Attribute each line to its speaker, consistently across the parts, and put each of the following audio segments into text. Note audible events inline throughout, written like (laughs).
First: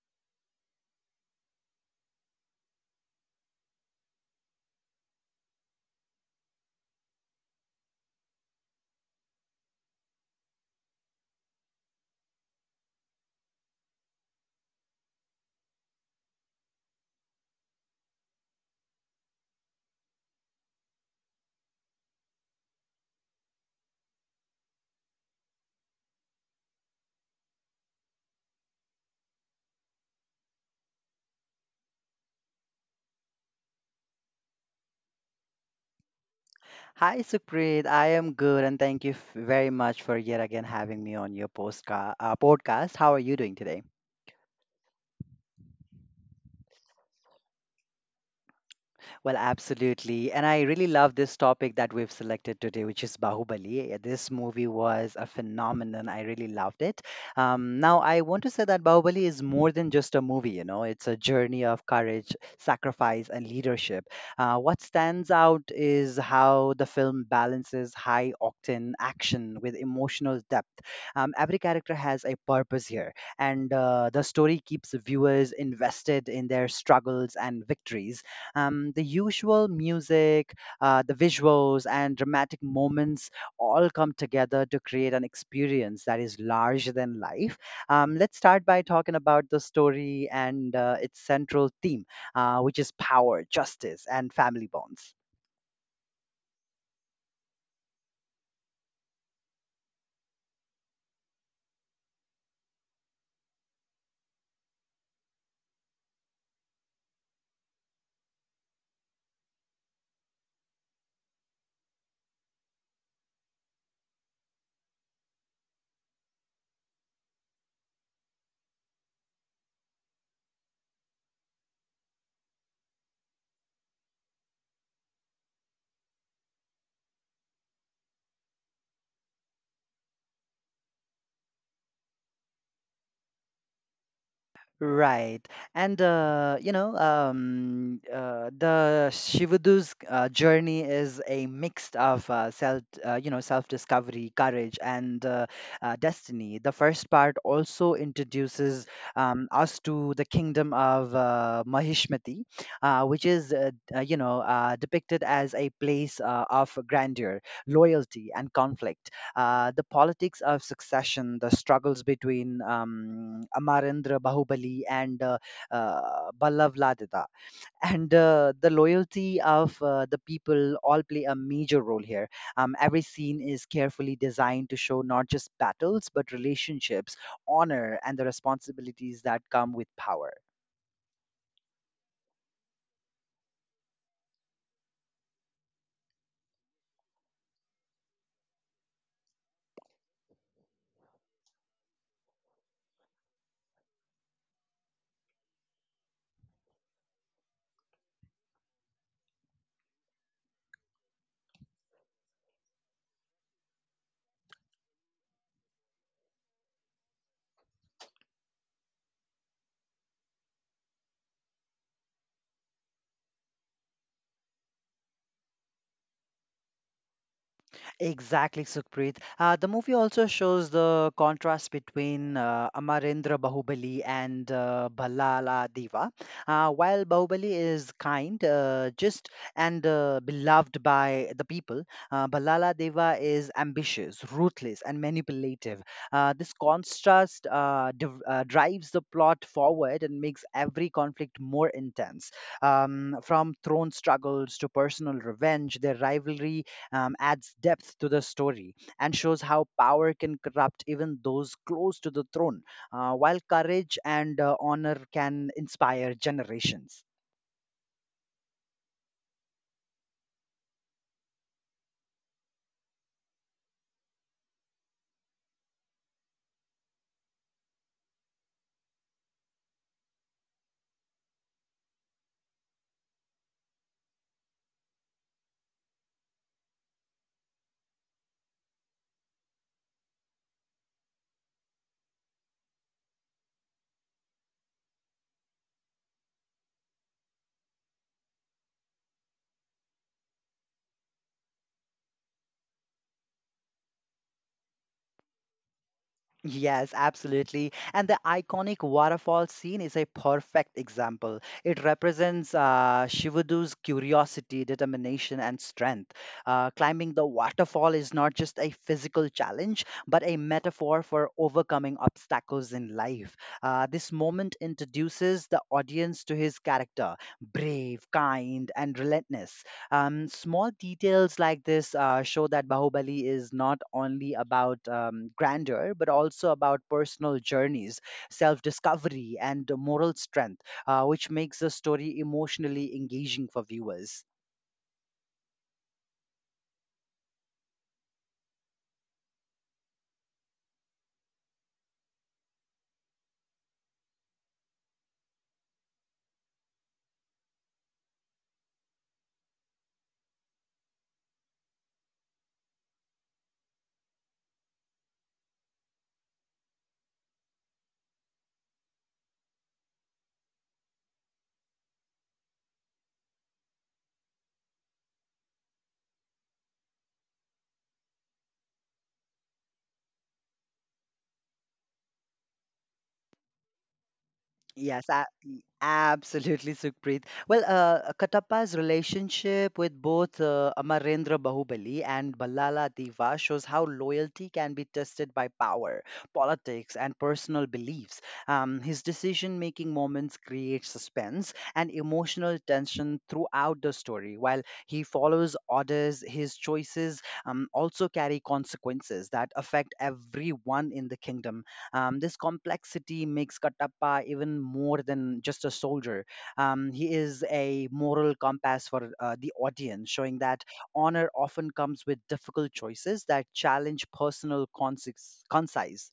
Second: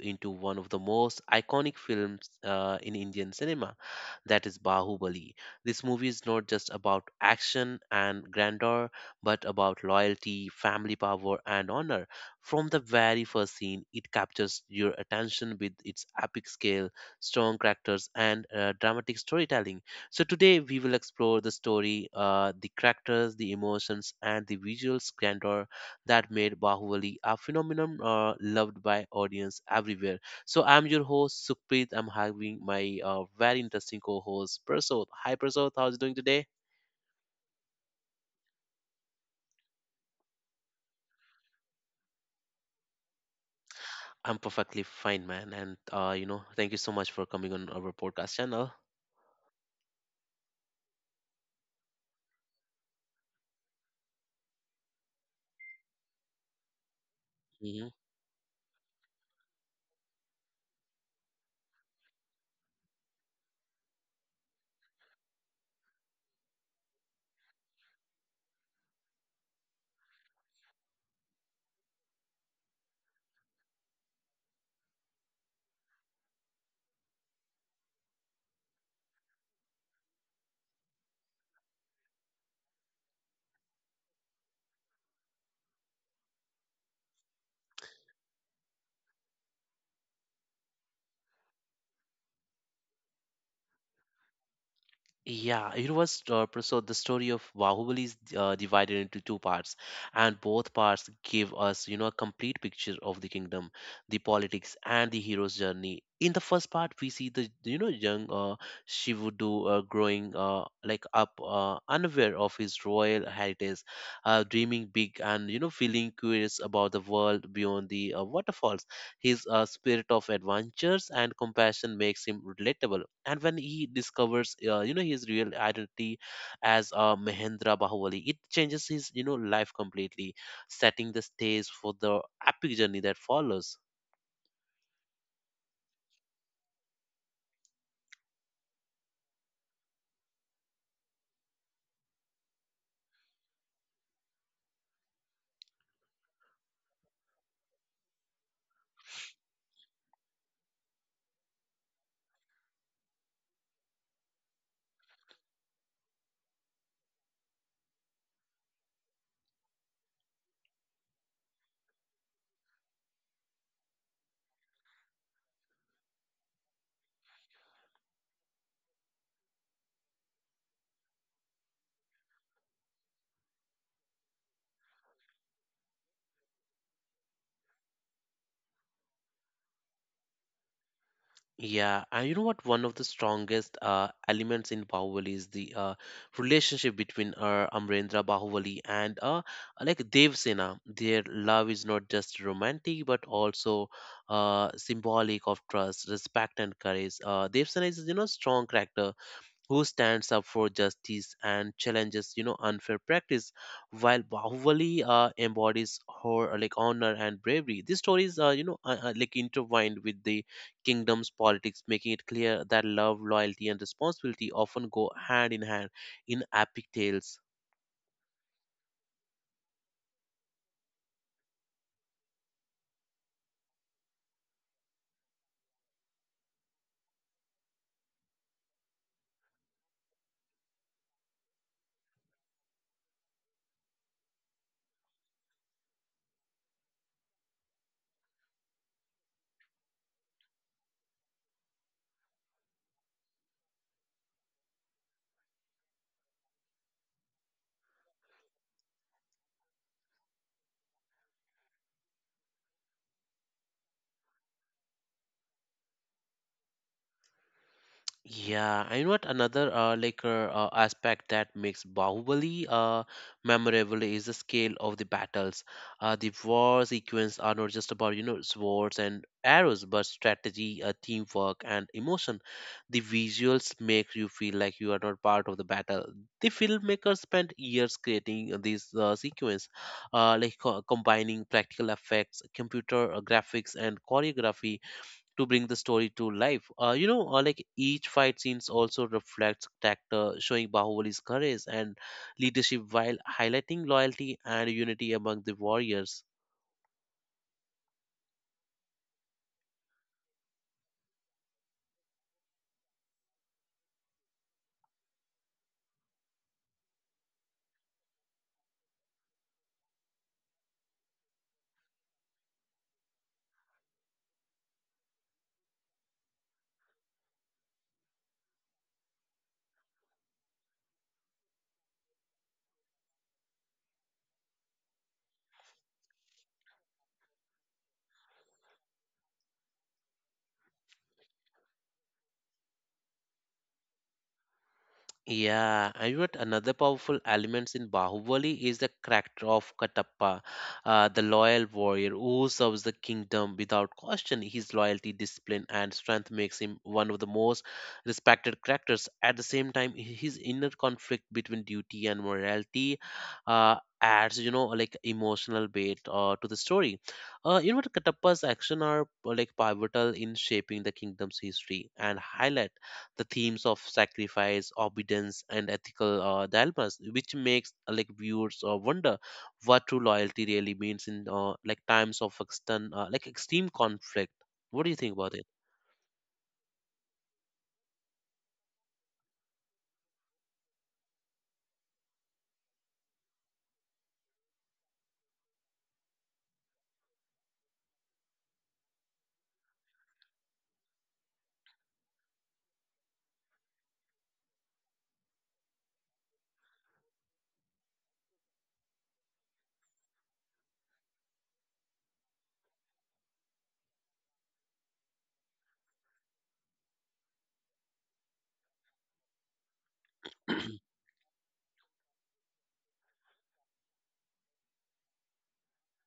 Speaker 1: into one of the most iconic films in Indian cinema, that is Bahubali. This movie is not just about action and grandeur, but about loyalty, family power, and honor. From the very first scene, it captures your attention with its epic scale, strong characters, and dramatic storytelling. So today we will explore the story, the characters, the emotions, and the visual grandeur that made Bahubali a phenomenon loved by audience everywhere. So I'm your host Sukhpreet. I'm having my very interesting co-host Prasod. Hi Prasod, how's it doing today?
Speaker 2: Hi, Sukrit. I am good, and thank you very much for yet again having me on your podcast. How are you doing today?
Speaker 1: I'm perfectly fine, man. And thank you so much for coming on our podcast channel.
Speaker 2: Well, absolutely. And I really love this topic that we've selected today, which is Bahubali. Yeah, this movie was a phenomenon. I really loved it. Um,
Speaker 1: Mm-hmm.
Speaker 2: now, I want to say that Bahubali is more than just a movie, you know, it's a journey of courage, sacrifice, and leadership. What stands out is how the film balances high octane action with emotional depth. Every character has a purpose here, and the story keeps viewers invested in their struggles and victories, the usual music, the visuals, and dramatic moments all come together to create an experience that is larger than life. Let's start by talking about the story and its central theme, which is power, justice, and family bonds.
Speaker 1: Yeah, it was so the story of Bahubali is divided into two parts, and both parts give us, a complete picture of the kingdom, the politics, and the hero's journey. In the first part, we see the, young Shivudu growing up, unaware of his royal heritage, dreaming big, and feeling curious about the world beyond the waterfalls. His spirit of adventures and compassion makes him relatable. And when he discovers, his real identity as Mahendra Bahubali, it changes his, life completely, setting the stage for the epic journey that follows.
Speaker 2: Right. And the Shivadu's journey is a mix of self-discovery, courage, and destiny. The first part also introduces us to the kingdom of Mahishmati, which is depicted as a place of grandeur, loyalty, and conflict. The politics of succession, the struggles between Amarendra Bahubali and Ballav Ladada, (laughs) and the loyalty of the people all play a major role here. Every scene is carefully designed to show not just battles, but relationships, honor, and the responsibilities that come with power.
Speaker 1: Yeah, and you know what? One of the strongest elements in Bahubali is the relationship between Amrendra Bahubali and Devsena. Their love is not just romantic but also symbolic of trust, respect, and courage. Devsena is you know strong character who stands up for justice and challenges you know unfair practice while bahubali embodies her like honor and bravery. These stories are you know like intertwined with the kingdom's politics, making it clear that love, loyalty, and responsibility often go hand in hand in epic tales.
Speaker 2: Exactly, Sukhpreet. The movie also shows the contrast between Amarendra Bahubali and Ballala Deva. While Bahubali is kind, just and beloved by the people, Ballala Deva is ambitious, ruthless, and manipulative. This contrast drives the plot forward and makes every conflict more intense. From throne struggles to personal revenge, their rivalry adds depth to the story and shows how power can corrupt even those close to the throne, while courage and honor can inspire generations.
Speaker 1: Yeah, and you know what, another aspect that makes Bahubali memorable is the scale of the battles. The war sequence are not just about you know swords and arrows, but strategy, teamwork, and emotion. The visuals make you feel like you are not part of the battle. The filmmakers spent years creating these sequence, combining practical effects, computer graphics, and choreography to bring the story to life. Like each fight scenes also reflects character, showing Bahubali's courage and leadership while highlighting loyalty and unity among the warriors.
Speaker 2: Yes, absolutely. And the iconic waterfall scene is a perfect example. It represents Shivadu's curiosity, determination, and strength. Climbing the waterfall is not just a physical challenge, but a metaphor for overcoming obstacles in life. This moment introduces the audience to his character: brave, kind, and relentless. Small details like this show that Bahubali is not only about grandeur, but also about personal journeys, self discovery, and moral strength, which makes the story emotionally engaging for viewers.
Speaker 1: Yeah, and what another powerful elements in Bahubali is the character of Katappa, the loyal warrior who serves the kingdom without question. His loyalty, discipline, and strength makes him one of the most respected characters. At the same time, his inner conflict between duty and morality adds, like emotional weight to the story. Katappa's actions are like pivotal in shaping the kingdom's history and highlight the themes of sacrifice, obedience, and ethical dilemmas, which makes like viewers wonder what true loyalty really means in like extreme conflict. What do you
Speaker 2: Yes,
Speaker 1: think
Speaker 2: a-
Speaker 1: about it?
Speaker 2: Absolutely, Sukhpreet. Well, Katappa's relationship with both Amarendra Bahubali and Ballala Deva shows how loyalty can be tested by power, politics, and personal beliefs. His decision-making moments create suspense and emotional tension throughout the story. While he follows orders, his choices also carry consequences that affect everyone in the kingdom. This complexity makes Kattappa even more than just a soldier. He is a moral compass for the audience, showing that honor often comes with difficult choices that challenge personal conscience.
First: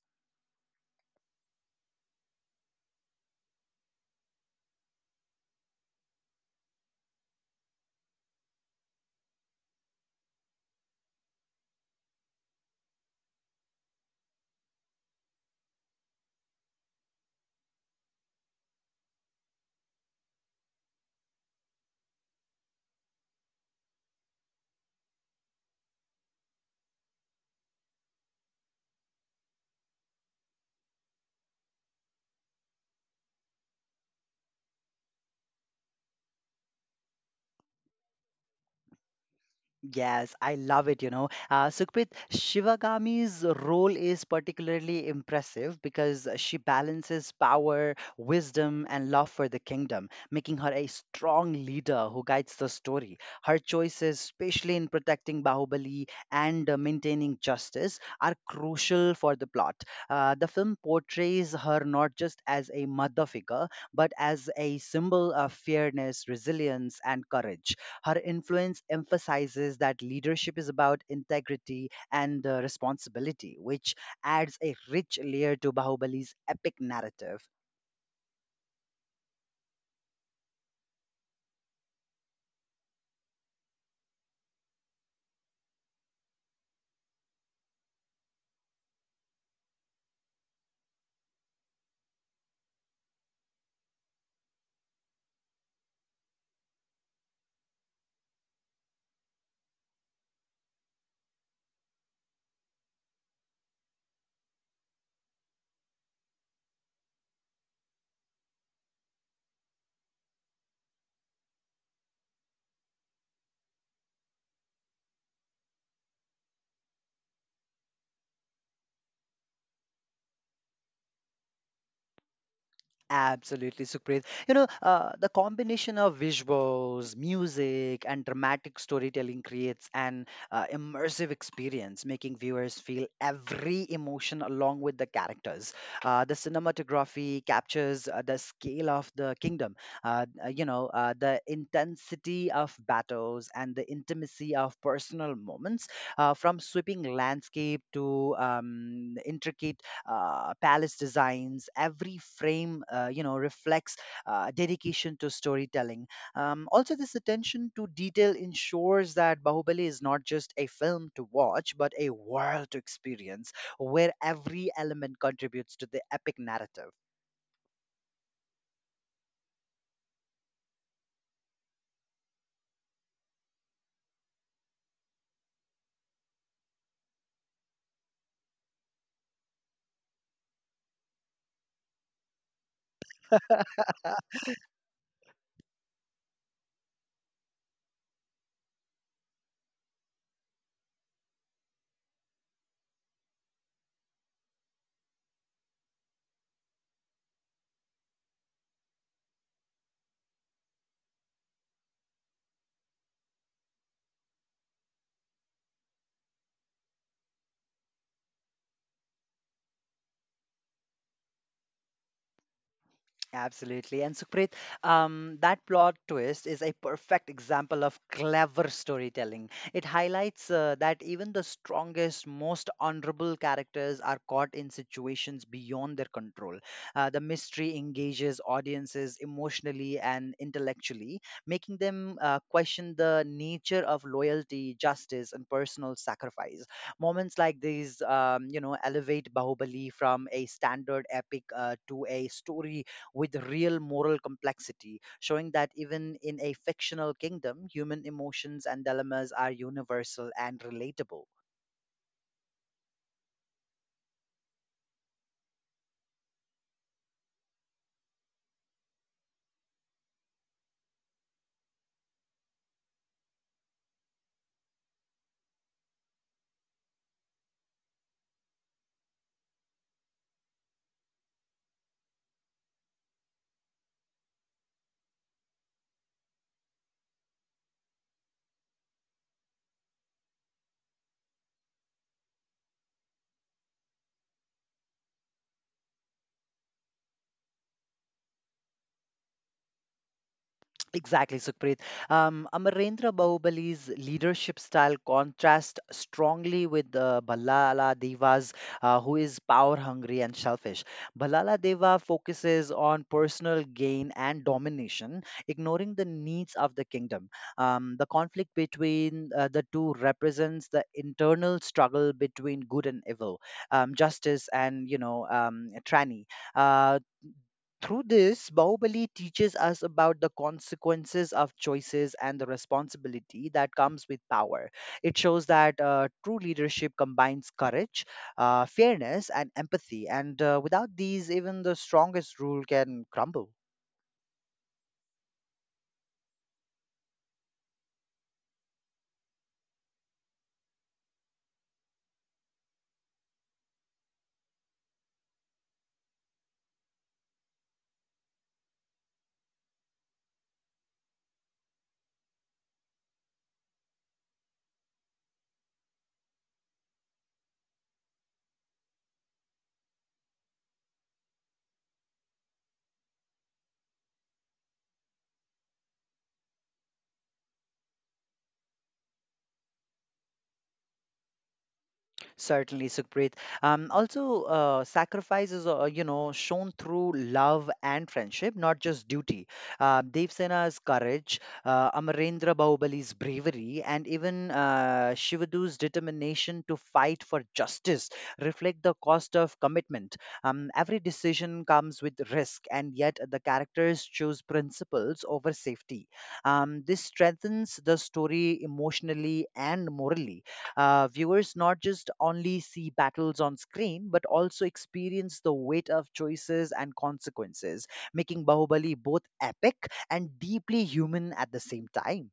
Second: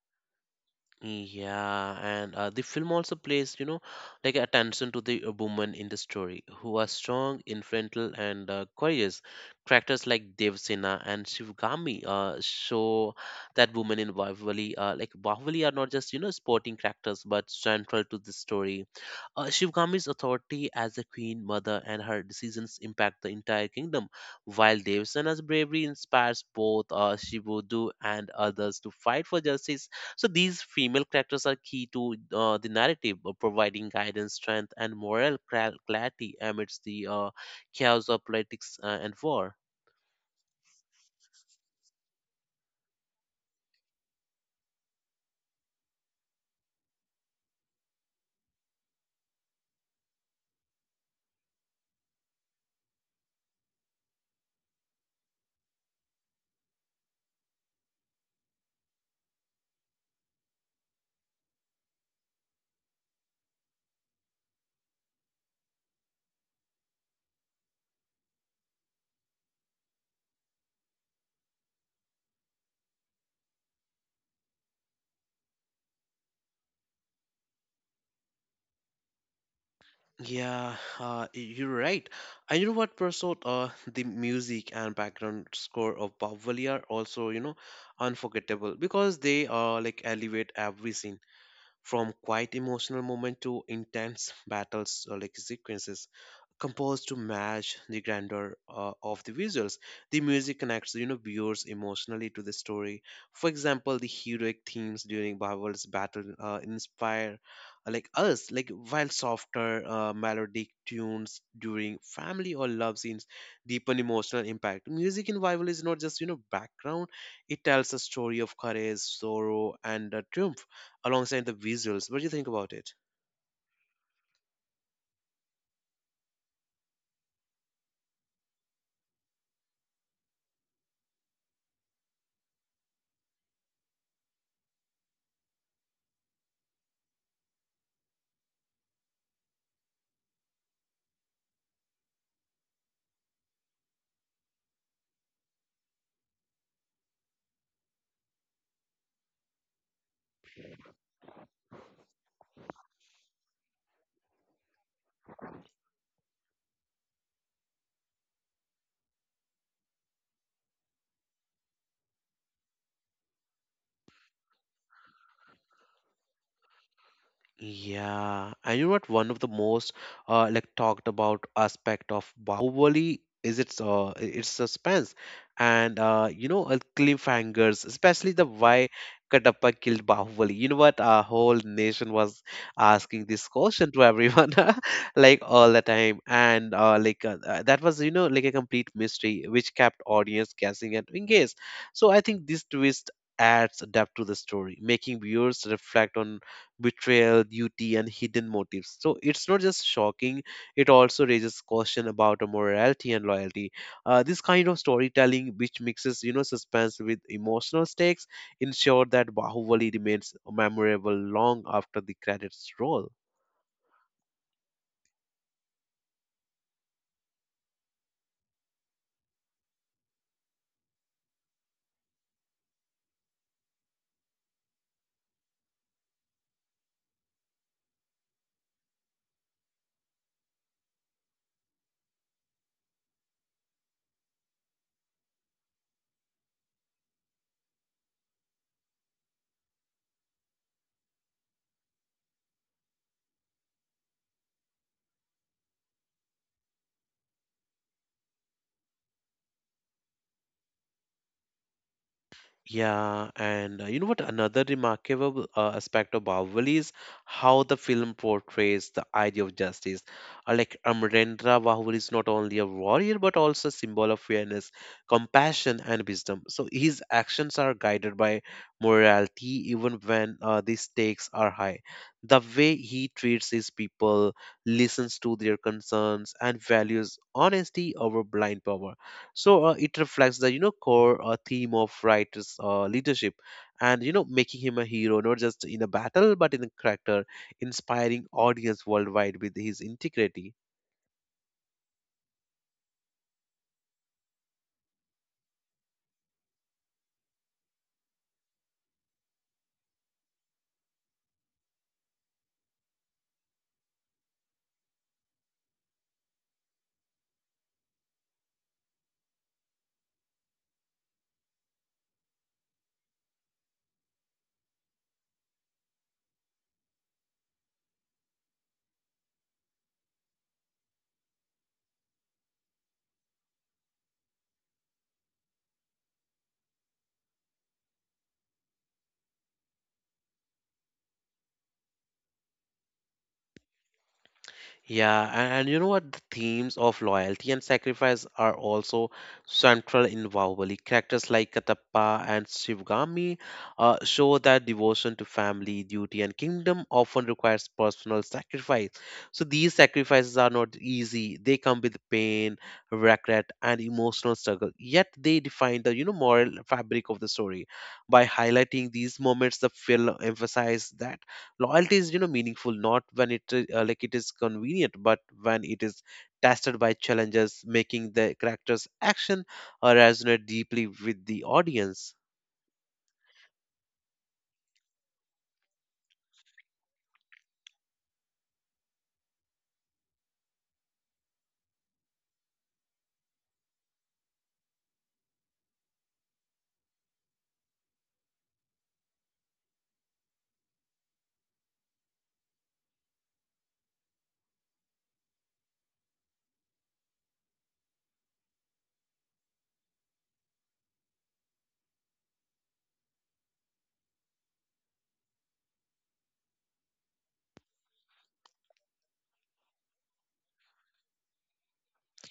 Speaker 1: Yeah, and the film also plays, like attention to the women in the story who are strong, influential, and courageous. Characters like Devsena and Shivgami show that women in Bahubali, are not just you know sporting characters but central to the story. Shivgami's authority as a queen mother and her decisions impact the entire kingdom, while Devsena's bravery inspires both Shivudu and others to fight for justice. So these female characters are key to the narrative, providing guidance, strength, and moral clarity amidst the chaos of politics and war.
Speaker 2: Yes, I love it, you know. Sukhprit, Shivagami's role is particularly impressive because she balances power, wisdom, and love for the kingdom, making her a strong leader who guides the story. Her choices, especially in protecting Bahubali and maintaining justice, are crucial for the plot. The film portrays her not just as a mother figure, but as a symbol of fairness, resilience, and courage. Her influence emphasizes that leadership is about integrity and responsibility, which adds a rich layer to Bahubali's epic narrative.
Speaker 1: Yeah, you're right. And you know what, Prasoth? The music and background score of Bahubali are also, unforgettable because they like elevate every scene from quite emotional moment to intense battles or like sequences, composed to match the grandeur of the visuals. The music connects, viewers emotionally to the story. For example, the heroic themes during Babal's battle inspire like us, like while softer melodic tunes during family or love scenes deepen emotional impact. Music in Bible is not just, background. It tells a story of courage, sorrow, and triumph alongside the visuals. What do you think about it?
Speaker 2: Absolutely, Sukrit. You know, the combination of visuals, music, and dramatic storytelling creates an immersive experience, making viewers feel every emotion along with the characters. The cinematography captures the scale of the kingdom, the intensity of battles and the intimacy of personal moments, from sweeping landscape to intricate palace designs. Every frame, you know, reflects dedication to storytelling. Also, this attention to detail ensures that Bahubali is not just a film to watch but a world to experience, where every element contributes to the epic narrative.
Speaker 1: Yeah, and you know what? One of the most like talked about aspect of Bahubali is its suspense, and cliffhangers, especially the why Kadapa killed Bahubali. You know what? Our whole nation was asking this question to everyone, (laughs) like all the time, and that was you know like a complete mystery which kept audience guessing and engaged. So I think this twist adds depth to the story, making viewers reflect on betrayal, duty, and hidden motives. So it's not just shocking, it also raises question about our morality and loyalty. This kind of storytelling, which mixes you know suspense with emotional stakes, ensure that Bahubali remains memorable long after the credits roll.
Speaker 2: Absolutely. And Sukhpreet, that plot twist is a perfect example of clever storytelling. It highlights that even the strongest, most honorable characters are caught in situations beyond their control. The mystery engages audiences emotionally and intellectually, making them question the nature of loyalty, justice, and personal sacrifice. Moments like these, you know, elevate Bahubali from a standard epic to a story with real moral complexity, showing that even in a fictional kingdom, human emotions and dilemmas are universal and relatable.
Speaker 1: Yeah, and you know what? Another remarkable aspect of Bahubali is how the film portrays the idea of justice. Like Amarendra Bahubali is not only a warrior but also a symbol of fairness, compassion, and wisdom. So his actions are guided by morality, even when the stakes are high. The way he treats his people, listens to their concerns, and values honesty over blind power, so it reflects the you know core theme of writer's leadership and you know making him a hero not just in a battle but in a character, inspiring audience worldwide with his integrity.
Speaker 2: Exactly, Sukhpreet. Amarendra Bahubali's leadership style contrasts strongly with Ballala Deva's, who is power hungry and selfish. Ballala Deva focuses on personal gain and domination, ignoring the needs of the kingdom. The conflict between the two represents the internal struggle between good and evil, justice and you know tyranny. Uh, Through this, Bahubali teaches us about the consequences of choices and the responsibility that comes with power. It shows that true leadership combines courage, fairness, and empathy, and without these, even the strongest rule can crumble.
Speaker 1: Yeah, and you know what? The themes of loyalty and sacrifice are also central in Bahubali. Characters like Katappa and Shivgami show that devotion to family, duty, and kingdom often requires personal sacrifice. So these sacrifices are not easy. They come with pain, regret, and emotional struggle. Yet they define the you know moral fabric of the story. By highlighting these moments, the film emphasizes that loyalty is you know meaningful not when it like it is convenient but when it is tested by challenges, making the character's action resonate deeply with the audience.
Speaker 2: Certainly, Sukhpreet. Also, sacrifice is, you know, shown through love and friendship, not just duty. Dev Sena's courage, Amarendra Bahubali's bravery, and even Shivadu's determination to fight for justice reflect the cost of commitment. Every decision comes with risk, and yet the characters choose principles over safety. This strengthens the story emotionally and morally. Viewers not just only see battles on screen, but also experience the weight of choices and consequences, making Bahubali both epic and deeply human at the same time.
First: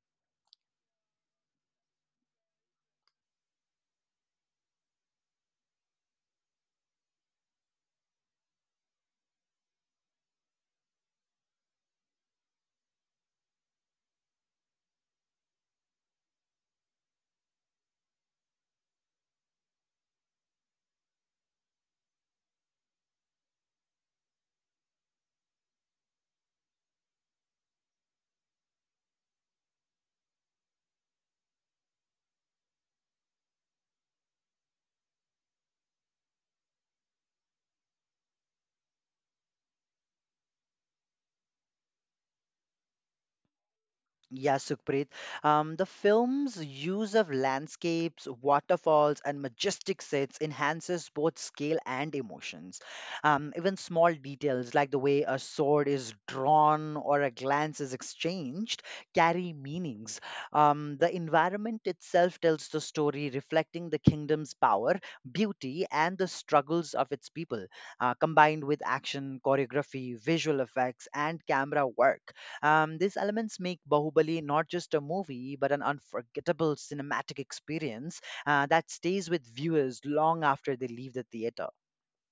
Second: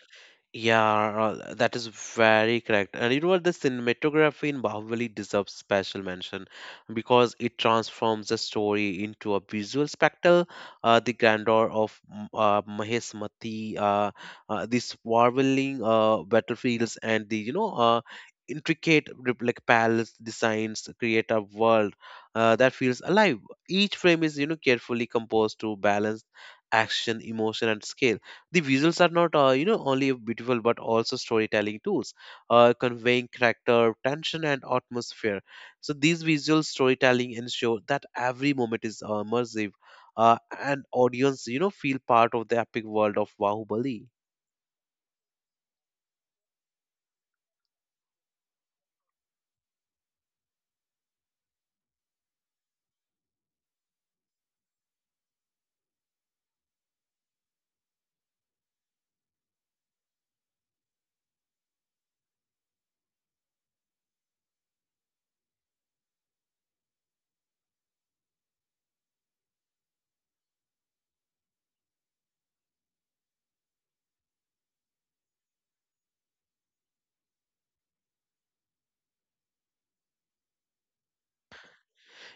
Speaker 1: Yeah, that is very correct. And you know what? The cinematography in Bahubali deserves special mention because it transforms the story into a visual spectacle. The grandeur of Mahesmati, the swirling battlefields, and the you know intricate like palace designs create a world that feels alive. Each frame is you know carefully composed to balance action, emotion, and scale. The visuals are not, only beautiful but also storytelling tools, conveying character, tension, and atmosphere. So these visual storytelling ensure that every moment is immersive, and audience, feel part of the epic world of Bahubali.
Speaker 2: Yeah, Sukhpreet. The film's use of landscapes, waterfalls, and majestic sets enhances both scale and emotions. Even small details like the way a sword is drawn or a glance is exchanged carry meanings. The environment itself tells the story, reflecting the kingdom's power, beauty, and the struggles of its people, combined with action, choreography, visual effects, and camera work. These elements make Bahubali not just a movie, but an unforgettable cinematic experience that stays with viewers long after they leave the theater.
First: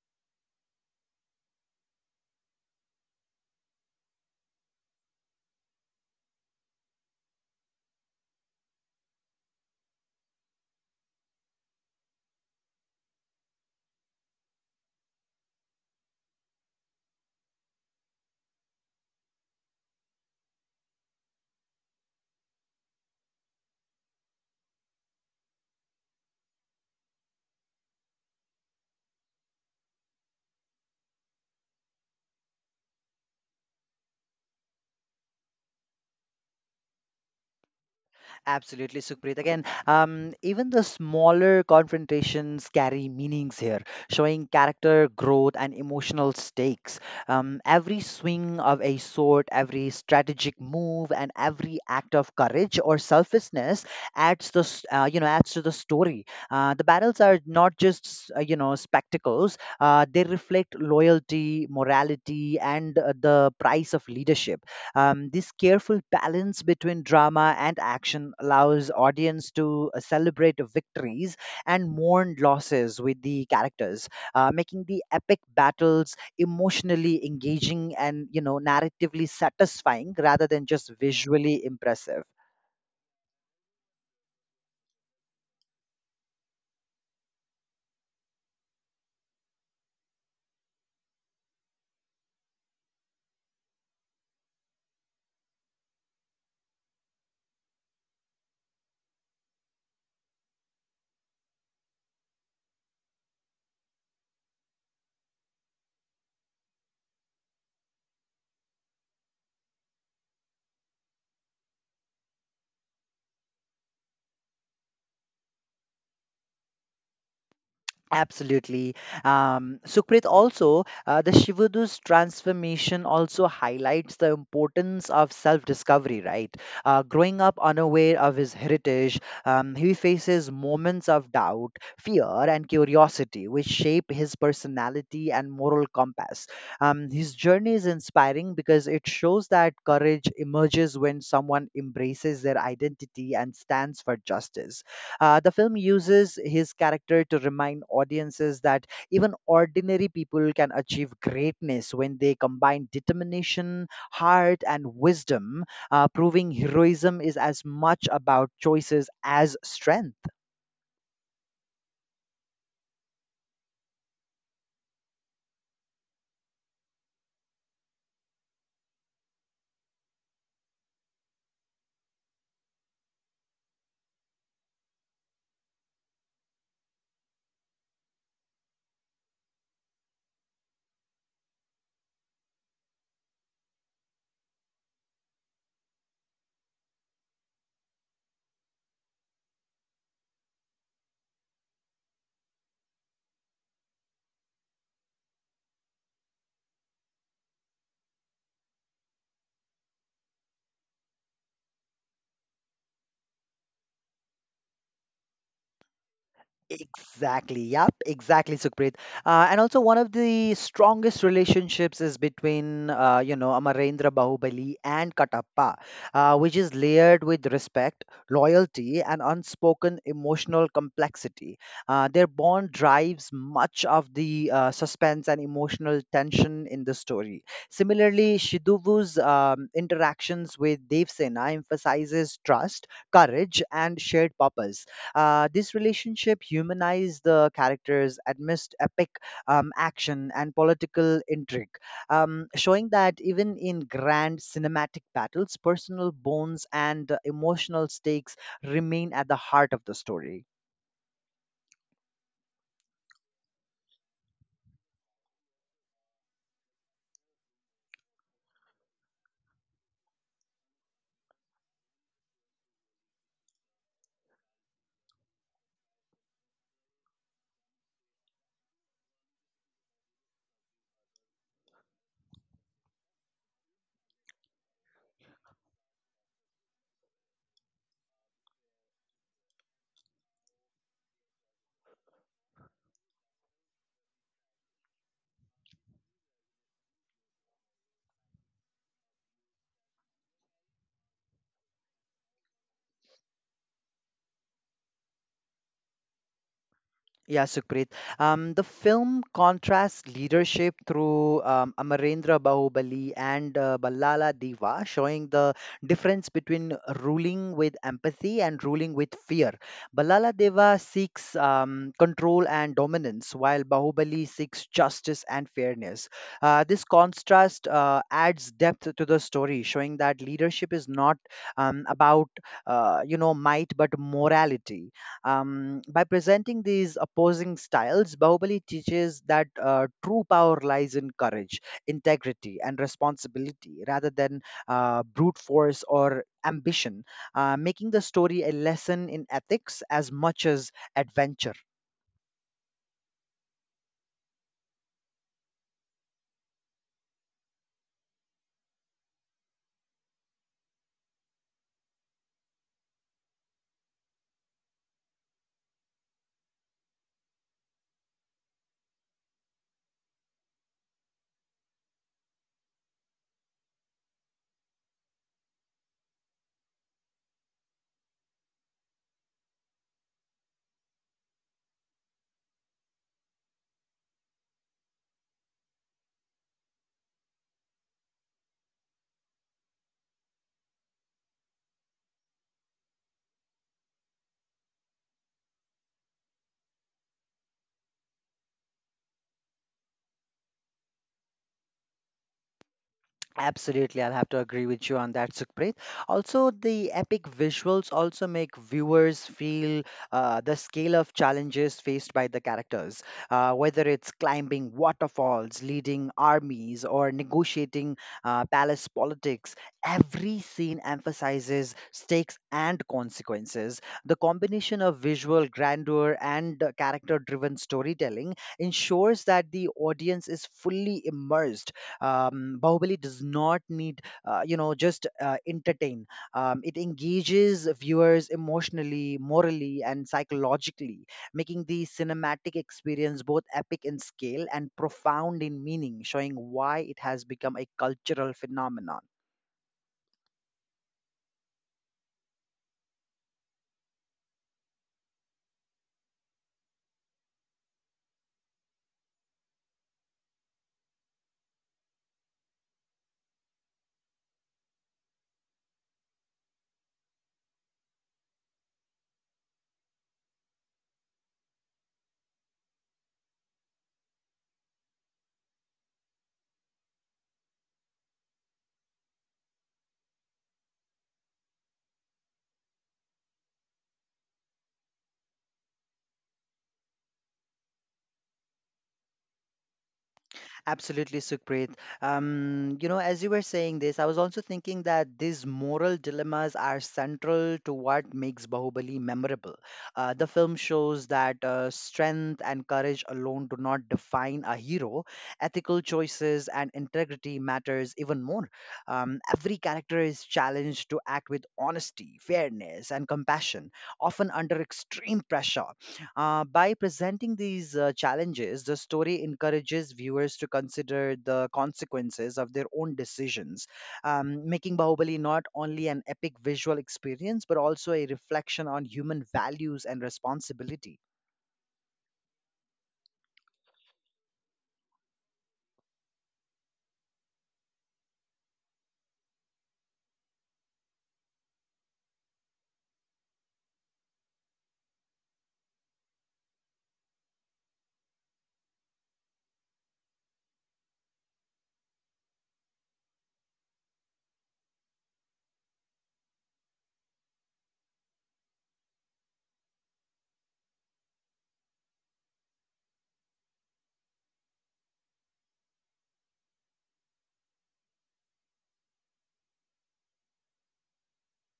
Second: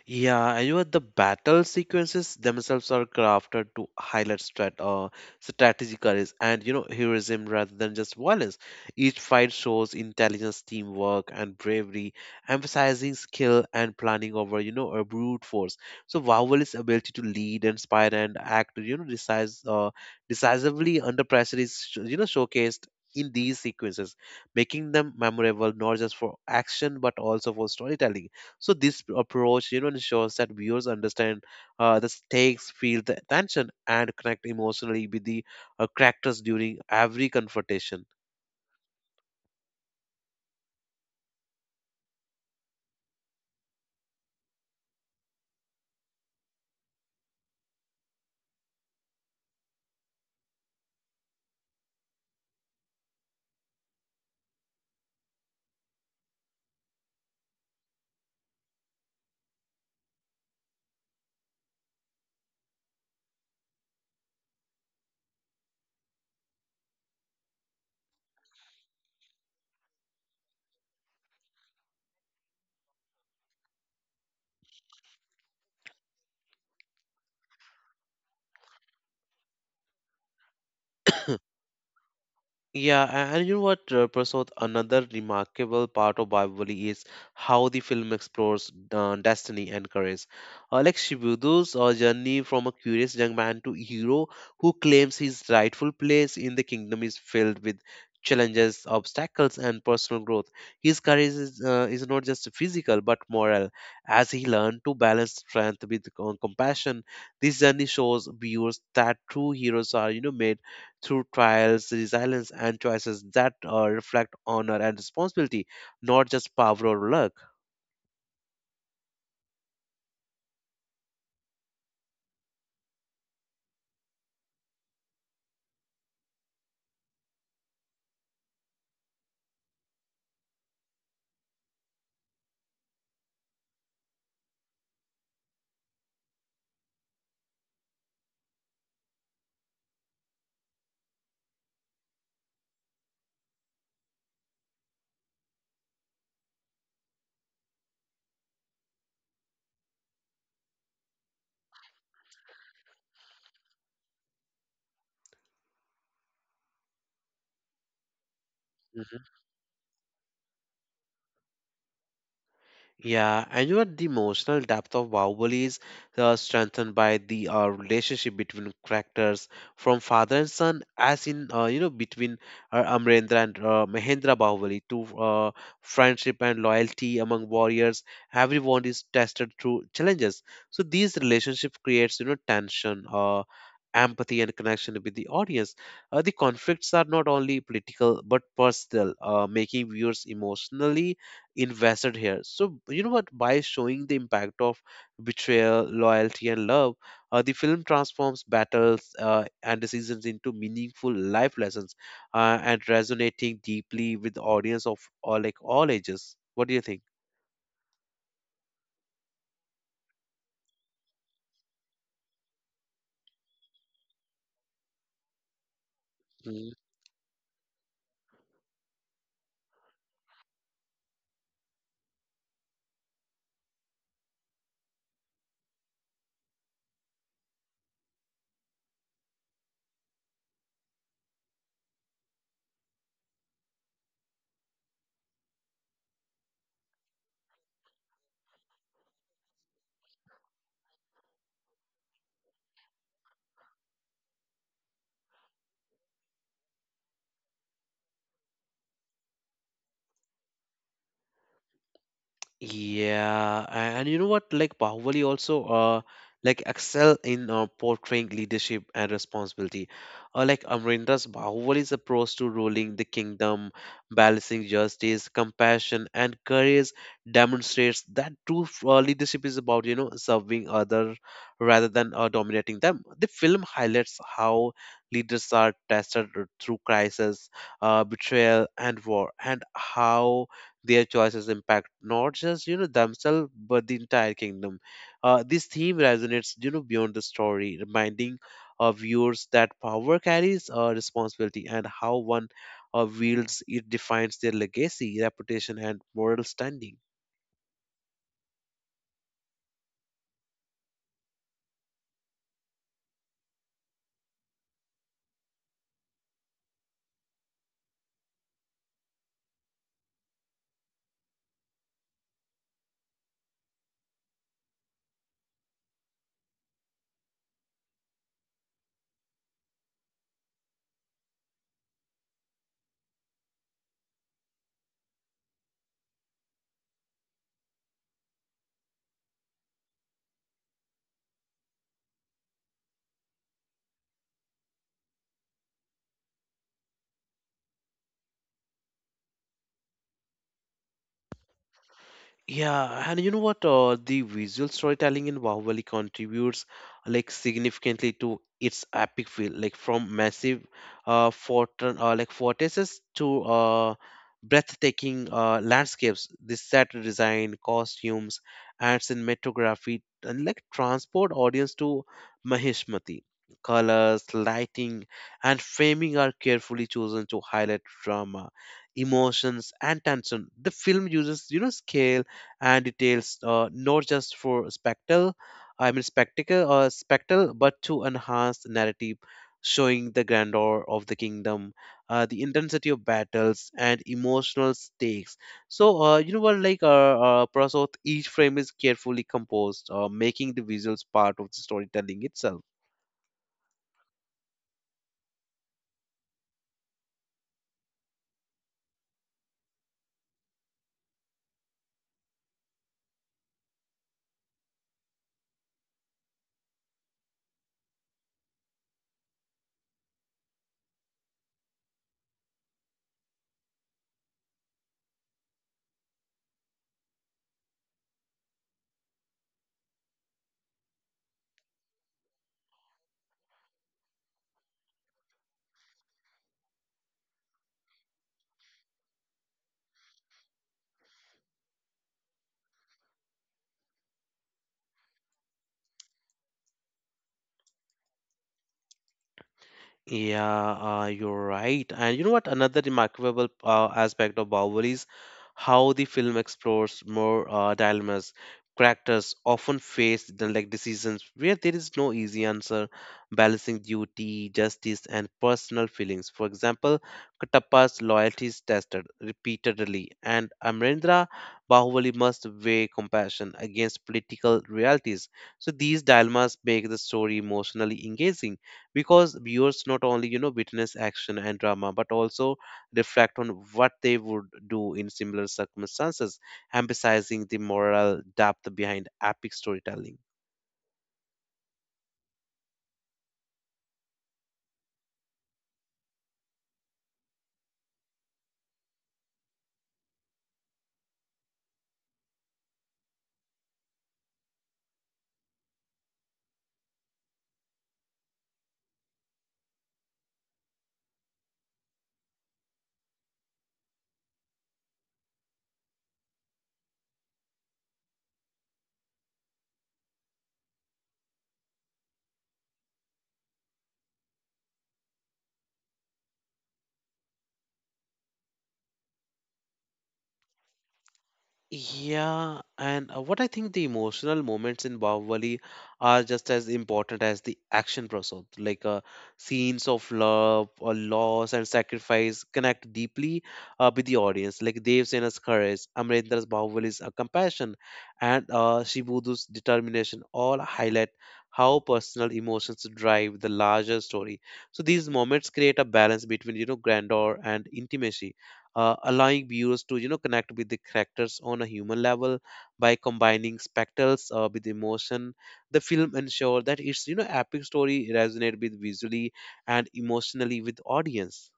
Speaker 1: Yeah, and you know, the battle sequences themselves are crafted to highlight strategic courage and you know heroism rather than just violence. Each fight shows intelligence, teamwork, and bravery, emphasizing skill and planning over you know a brute force. So Vowel's ability to lead, inspire, and act you know decisively under pressure is you know showcased in these sequences, making them memorable not just for action but also for storytelling. So this approach, ensures that viewers understand the stakes, feel the tension, and connect emotionally with the characters during every confrontation.
Speaker 2: Absolutely, Sukhpreet. Again, even the smaller confrontations carry meanings here, showing character growth and emotional stakes. Every swing of a sword, every strategic move, and every act of courage or selflessness you know, adds to the story. The battles are not just you know spectacles; they reflect loyalty, morality, and the price of leadership. This careful balance between drama and action allows audience to celebrate victories and mourn losses with the characters, making the epic battles emotionally engaging and you know narratively satisfying rather than just visually impressive.
Speaker 1: Yeah, and you know what, Prasad? Another remarkable part of Bahubali is how the film explores destiny and courage. Like Shibudu's journey from a curious young man to hero who claims his rightful place in the kingdom is filled with challenges, obstacles, and personal growth. His courage is not just physical but moral, as he learned to balance strength with compassion. This journey shows viewers that true heroes are, made through trials, resilience, and choices that reflect honor and responsibility, not just power or luck.
Speaker 2: Absolutely. Sukrit, also, the Shivadu's transformation also highlights the importance of self discovery, right? Growing up unaware of his heritage, he faces moments of doubt, fear, and curiosity, which shape his personality and moral compass. His journey is inspiring because it shows that courage emerges when someone embraces their identity and stands for justice. The film uses his character to remind audiences that even ordinary people can achieve greatness when they combine determination, heart, and wisdom, proving heroism is as much about choices
Speaker 1: Mm-hmm.
Speaker 2: as strength.
Speaker 1: Yeah, and you know the emotional depth of Bahubali is strengthened by the relationship between characters, from father and son, as in between Amrendra and Mahendra Bahubali, to friendship and loyalty among warriors. Everyone is tested through challenges, so these relationship creates you know tension. Empathy and connection with the audience, the conflicts are not only political but personal, making viewers emotionally invested here. So, you know what? By showing the impact of betrayal, loyalty, and love, the film transforms battles and decisions into meaningful life lessons and resonating deeply with the audience of all, like all ages. What do you think?
Speaker 2: Exactly. Yep. Exactly, Sukhpreet. And also, one of the strongest relationships is between, you know, Amarendra Bahubali and Katappa, which is layered with respect, loyalty, and unspoken emotional complexity. Their bond drives much of the suspense and emotional tension in the story. Similarly, Shiduvu's interactions with Devsena emphasizes trust, courage, and shared purpose. This relationship humanized the characters amidst epic action and political intrigue, showing that even in grand cinematic battles, personal bonds and emotional stakes remain at the heart of the story.
Speaker 1: Yeah, and you know what? Like Bahubali also excel in portraying leadership and responsibility. Like Amrinder's Bahubali's approach to ruling the kingdom, balancing justice, compassion, and courage demonstrates that leadership is about, you know, serving others rather than dominating them. The film highlights how leaders are tested through crisis, betrayal, and war, and how their choices impact not just you know themselves but the entire kingdom. This theme resonates you know beyond the story, reminding viewers that power carries responsibility and how one wields it defines their legacy, reputation, and moral standing.
Speaker 2: Yeah, Sukrit. The film contrasts leadership through Amarendra Bahubali and Ballala Deva, showing the difference between ruling with empathy and ruling with fear. Ballala Deva seeks control and dominance, while Bahubali seeks justice and fairness. This contrast adds depth to the story, showing that leadership is not about you know might but morality. By presenting these opposing styles, Bahubali teaches that true power lies in courage, integrity, and responsibility rather than brute force or ambition, making the story a lesson in ethics as much as adventure.
Speaker 1: Yeah, and you know what? The visual storytelling in Bahubali contributes like significantly to its epic feel, like from massive fort like fortresses to breathtaking landscapes. The set design, costumes, and cinematography and like transport audience to Mahishmati. Colors, lighting, and framing are carefully chosen to highlight drama, emotions, and tension. The film uses, you know, scale and details not just for spectacle I mean spectacle or spectacle but to enhance the narrative, showing the grandeur of the kingdom, the intensity of battles and emotional stakes. So you know what, like Prasad, each frame is carefully composed, making the visuals part of the storytelling itself.
Speaker 2: Absolutely, I'll have to agree with you on that, Sukhpreet. Also, the epic visuals also make viewers feel the scale of challenges faced by the characters, whether it's climbing waterfalls, leading armies, or negotiating palace politics. Every scene emphasizes stakes and consequences. The combination of visual grandeur and character driven storytelling ensures that the audience is fully immersed. Bahubali does not need you know just entertain. It engages viewers emotionally, morally, and psychologically, making the cinematic experience both epic in scale and profound in meaning, showing why it has become a cultural phenomenon.
Speaker 1: Yeah, you're right. And you know what? Another remarkable aspect of Bahubali is how the film explores more dilemmas. Characters often face the, like decisions where there is no easy answer, balancing duty, justice, and personal feelings. For example, Katappa's loyalty is tested repeatedly, and Amrendra Bahubali must weigh compassion against political realities. So these dilemmas make the story emotionally engaging because viewers not only you know witness action and drama but also reflect on what they would do in similar circumstances, emphasizing the moral depth behind epic storytelling.
Speaker 2: Absolutely, Sukhpreet. You know, as you were saying this, I was also thinking that these moral dilemmas are central to what makes Bahubali memorable. The film shows that strength and courage alone do not define a hero. Ethical choices and integrity matters even more. Every character is challenged to act with honesty, fairness, and compassion, often under extreme pressure. By presenting these challenges, the story encourages viewers to consider the consequences of their own decisions, making Bahubali not only an epic visual experience but also a reflection on human values and responsibility.
Speaker 1: Yeah, and what I think, the emotional moments in Bahubali are just as important as the action process. Like scenes of love or loss and sacrifice connect deeply with the audience. Like Dev Sena's courage, Amrendra's Bahubal's compassion, and Shibudu's determination all highlight how personal emotions drive the larger story. So these moments create a balance between you know grandeur and intimacy, allowing viewers to you know connect with the characters on a human level. By combining spectacles with emotion, the film ensures that its you know epic story resonate with visually and emotionally with audience.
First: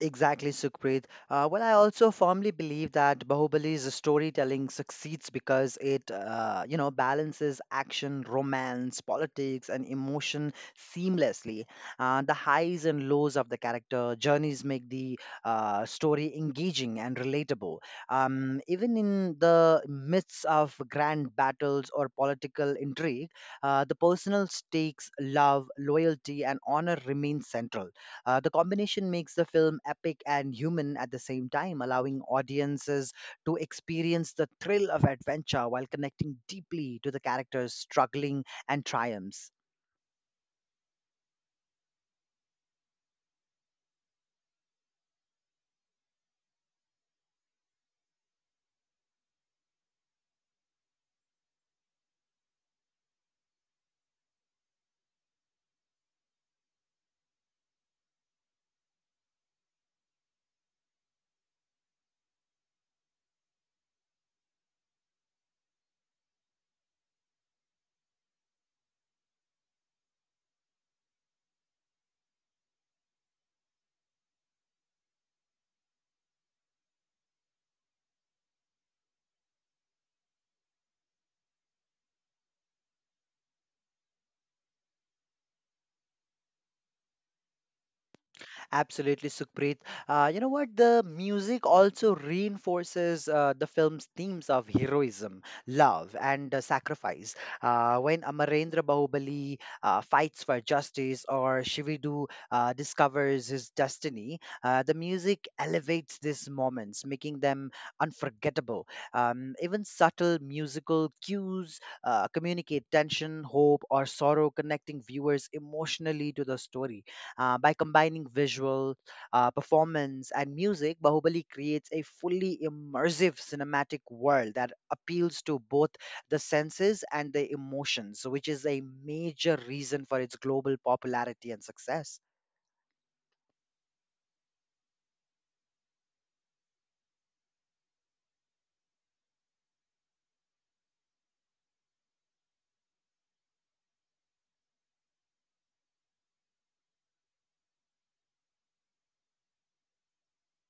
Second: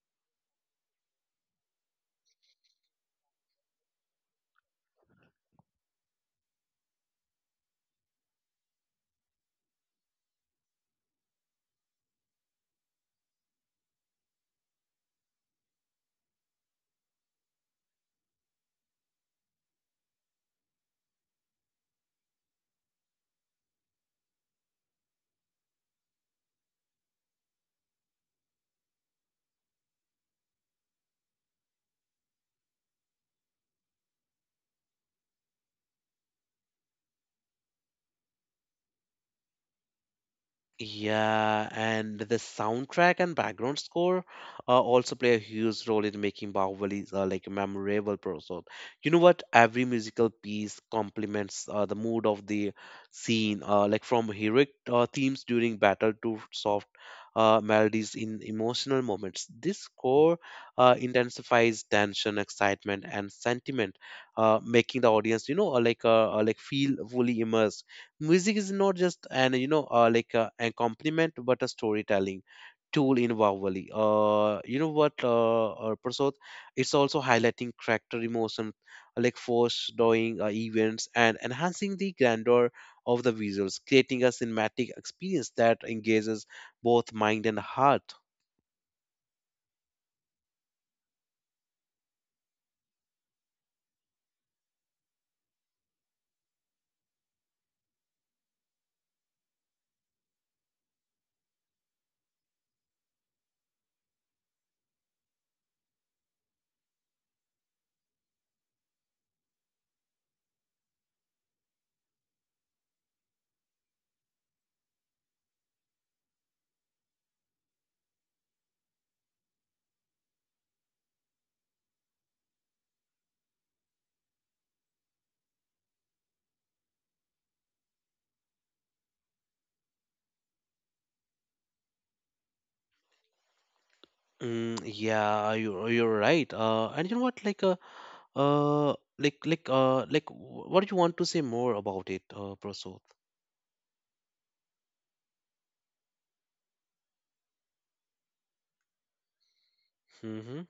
Speaker 2: Exactly, Sukhpreet. Well, I also firmly believe that Bahubali's storytelling succeeds because it balances action, romance, politics, and emotion seamlessly. The highs and lows of the character journeys make the story engaging and relatable. Even in the midst of grand battles or political intrigue, the personal stakes, love, loyalty, and honor remain central. The combination makes the film epic and human at the same time, allowing audiences to experience the thrill of adventure while connecting deeply to the characters' struggling and triumphs.
Speaker 1: Yeah, and the soundtrack and background score also play a huge role in making Bahubali like a memorable person. You know what? Every musical piece complements the mood of the scene, like from heroic themes during battle to soft melodies in emotional moments. This score intensifies tension, excitement, and sentiment, making the audience, you know, feel fully immersed. Music is not just an you know like a compliment but a storytelling tool in Bahubali. You know what, Prasad? It's also highlighting character emotion, like foreshadowing events and enhancing the grandeur of the visuals, creating a cinematic experience that engages both mind and heart.
Speaker 2: Absolutely, Sukhpreet. You know what? The music also reinforces the film's themes of heroism, love, and sacrifice. When Amarendra Bahubali fights for justice, or Shividu discovers his destiny, the music elevates these moments, making them unforgettable. Even subtle musical cues communicate tension, hope, or sorrow, connecting viewers emotionally to the story. By combining visual, performance, and music, Bahubali creates a fully immersive cinematic world that appeals to both the senses and the emotions, which is a major reason for its global popularity and success.
Speaker 1: Yeah, you're right. And you know what, uh, what do you want to say more about it, Prasad? Mm-hmm.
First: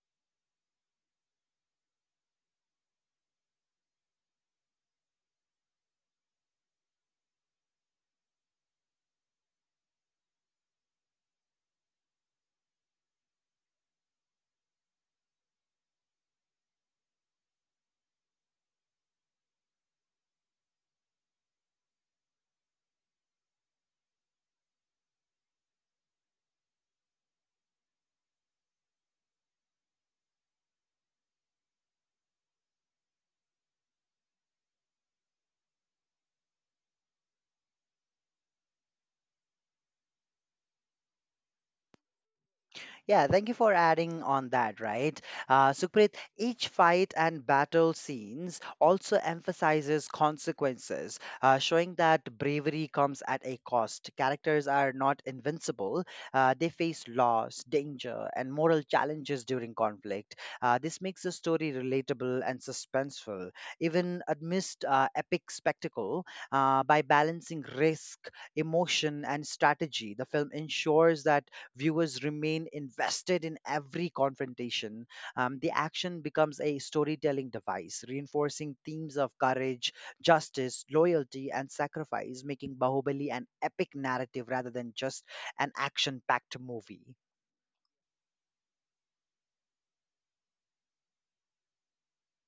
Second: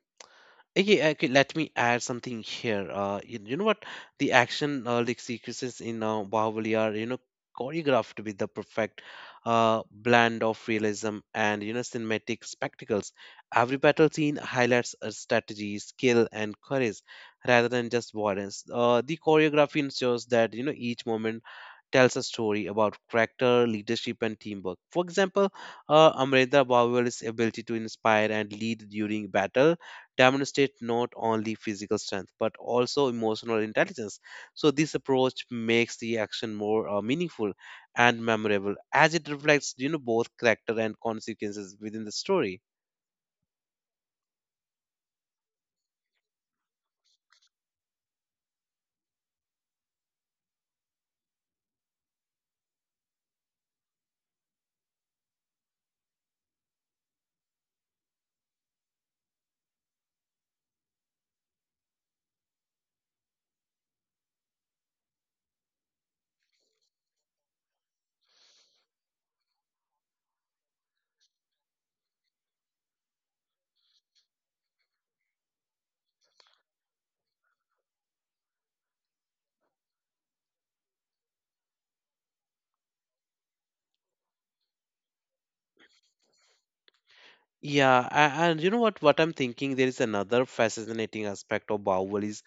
Speaker 1: Yeah, okay, let me add something here. You, you know what? The action like sequences in Bahubali are, you know, choreographed with the perfect blend of realism and, you know, cinematic spectacles. Every battle scene highlights a strategy, skill, and courage rather than just violence. The choreography ensures that, you know, each moment tells a story about character, leadership, and teamwork. For example, Amrita Bauer's ability to inspire and lead during battle demonstrate not only physical strength but also emotional intelligence. So this approach makes the action more meaningful and memorable as it reflects, you know, both character and consequences within the story.
Speaker 2: Yeah, thank you for adding on that, right? Sukhpreet, each fight and battle scenes also emphasizes consequences, showing that bravery comes at a cost. Characters are not invincible, they face loss, danger, and moral challenges during conflict. This makes the story relatable and suspenseful, even amidst epic spectacle. By balancing risk, emotion, and strategy, the film ensures that viewers remain invested in every confrontation. The action becomes a storytelling device, reinforcing themes of courage, justice, loyalty, and sacrifice, making Bahubali an epic narrative rather than just an action packed movie.
Speaker 1: Yeah, and you know what? What I'm thinking, there is another fascinating aspect of Bahubal's,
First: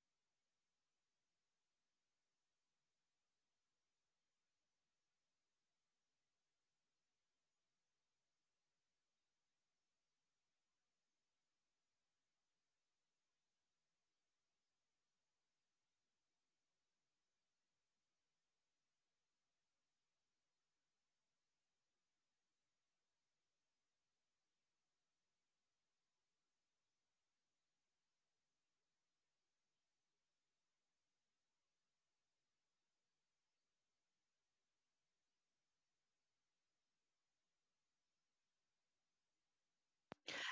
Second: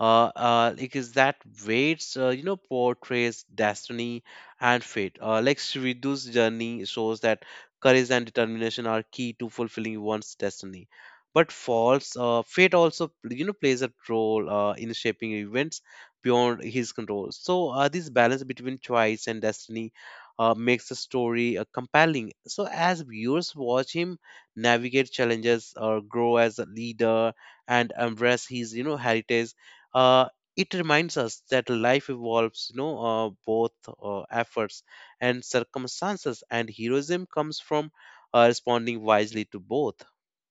Speaker 1: is that waits, you know, portrays destiny and fate. Like Shridu's journey shows that courage and determination are key to fulfilling one's destiny. But false fate also, you know, plays a role in shaping events beyond his control. So this balance between choice and destiny makes the story compelling. So as viewers watch him navigate challenges or grow as a leader and embrace his you know heritage, uh, it reminds us that life evolves you know both efforts and circumstances, and heroism comes from responding wisely to both.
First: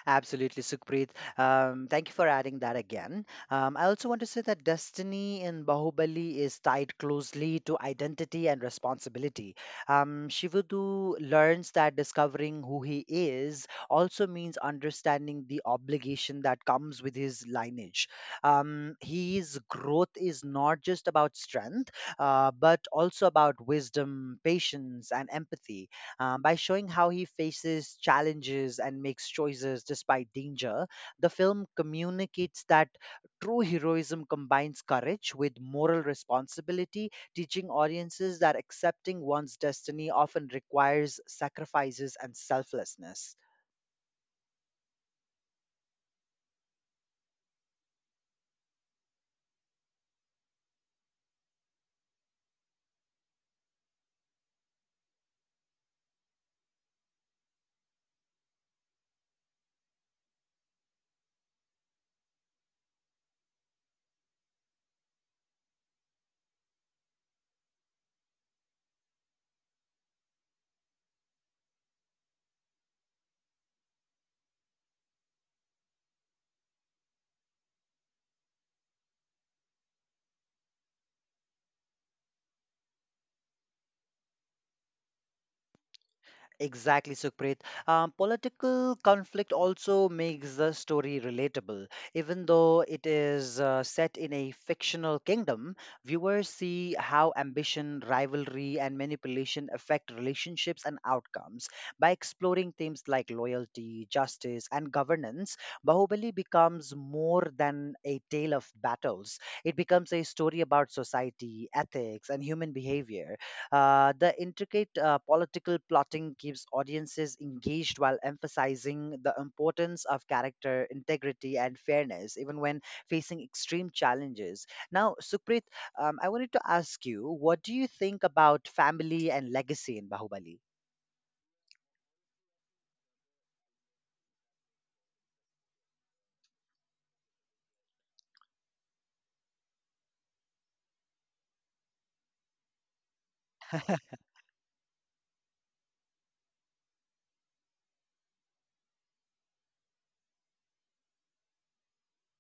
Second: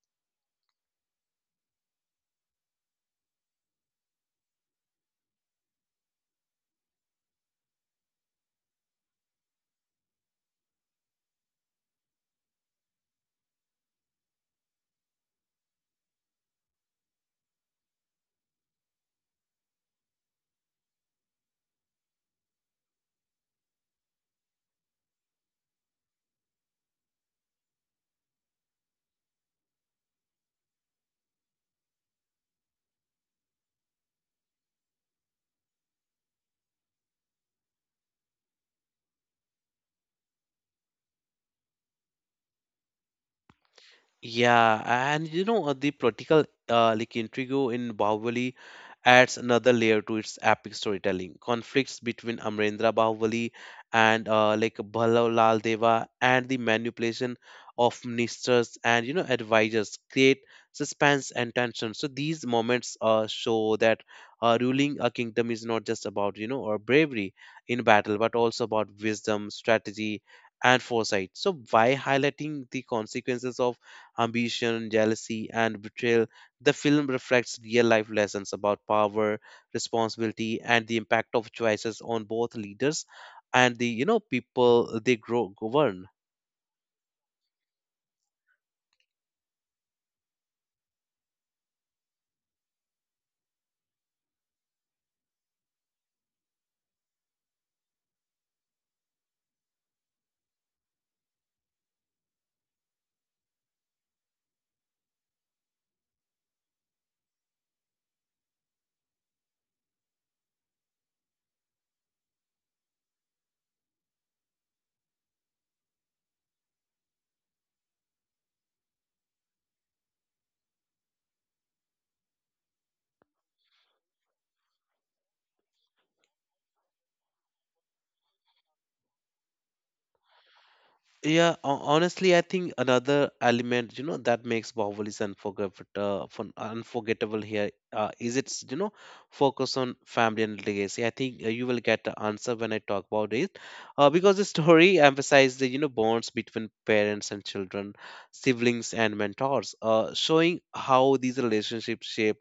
Speaker 2: Absolutely, Sukhpreet. Thank you for adding that again. I also want to say that destiny in Bahubali is tied closely to identity and responsibility. Shivudu learns that discovering who he is also means understanding the obligation that comes with his lineage. His growth is not just about strength, but also about wisdom, patience, and empathy. By showing how he faces challenges and makes choices despite danger, the film communicates that true heroism combines courage with moral responsibility, teaching audiences that accepting one's destiny often requires sacrifices and selflessness.
Speaker 1: Yeah, and you know the political like intrigue in Bahubali adds another layer to its epic storytelling. Conflicts between Amrendra Bahubali and like Bhalla Lal Deva and the manipulation of ministers and you know advisors create suspense and tension. So these moments show that ruling a kingdom is not just about you know or bravery in battle, but also about wisdom, strategy, and foresight. So by highlighting the consequences of ambition, jealousy, and betrayal, the film reflects real life lessons about power, responsibility, and the impact of choices on both leaders and the you know people they grow govern.
Speaker 2: Exactly, Sukhpreet. Political conflict also makes the story relatable. Even though it is set in a fictional kingdom, viewers see how ambition, rivalry, and manipulation affect relationships and outcomes. By exploring themes like loyalty, justice, and governance, Bahubali becomes more than a tale of battles. It becomes a story about society, ethics, and human behavior. The intricate political plotting keeps audiences engaged while emphasizing the importance of character, integrity, and fairness, even when facing extreme challenges. Now, Supreet, I wanted to ask you, what do you think about family and legacy in Bahubali?
Speaker 1: Yeah, honestly, I think another element, you know, that makes Bahubalis unforgettable, unforgettable here is its, you know, focus on family and legacy. I think you will get the answer when I talk about it, because the story (laughs) emphasizes the, you know, bonds between parents and children, siblings and mentors, showing how these relationships shape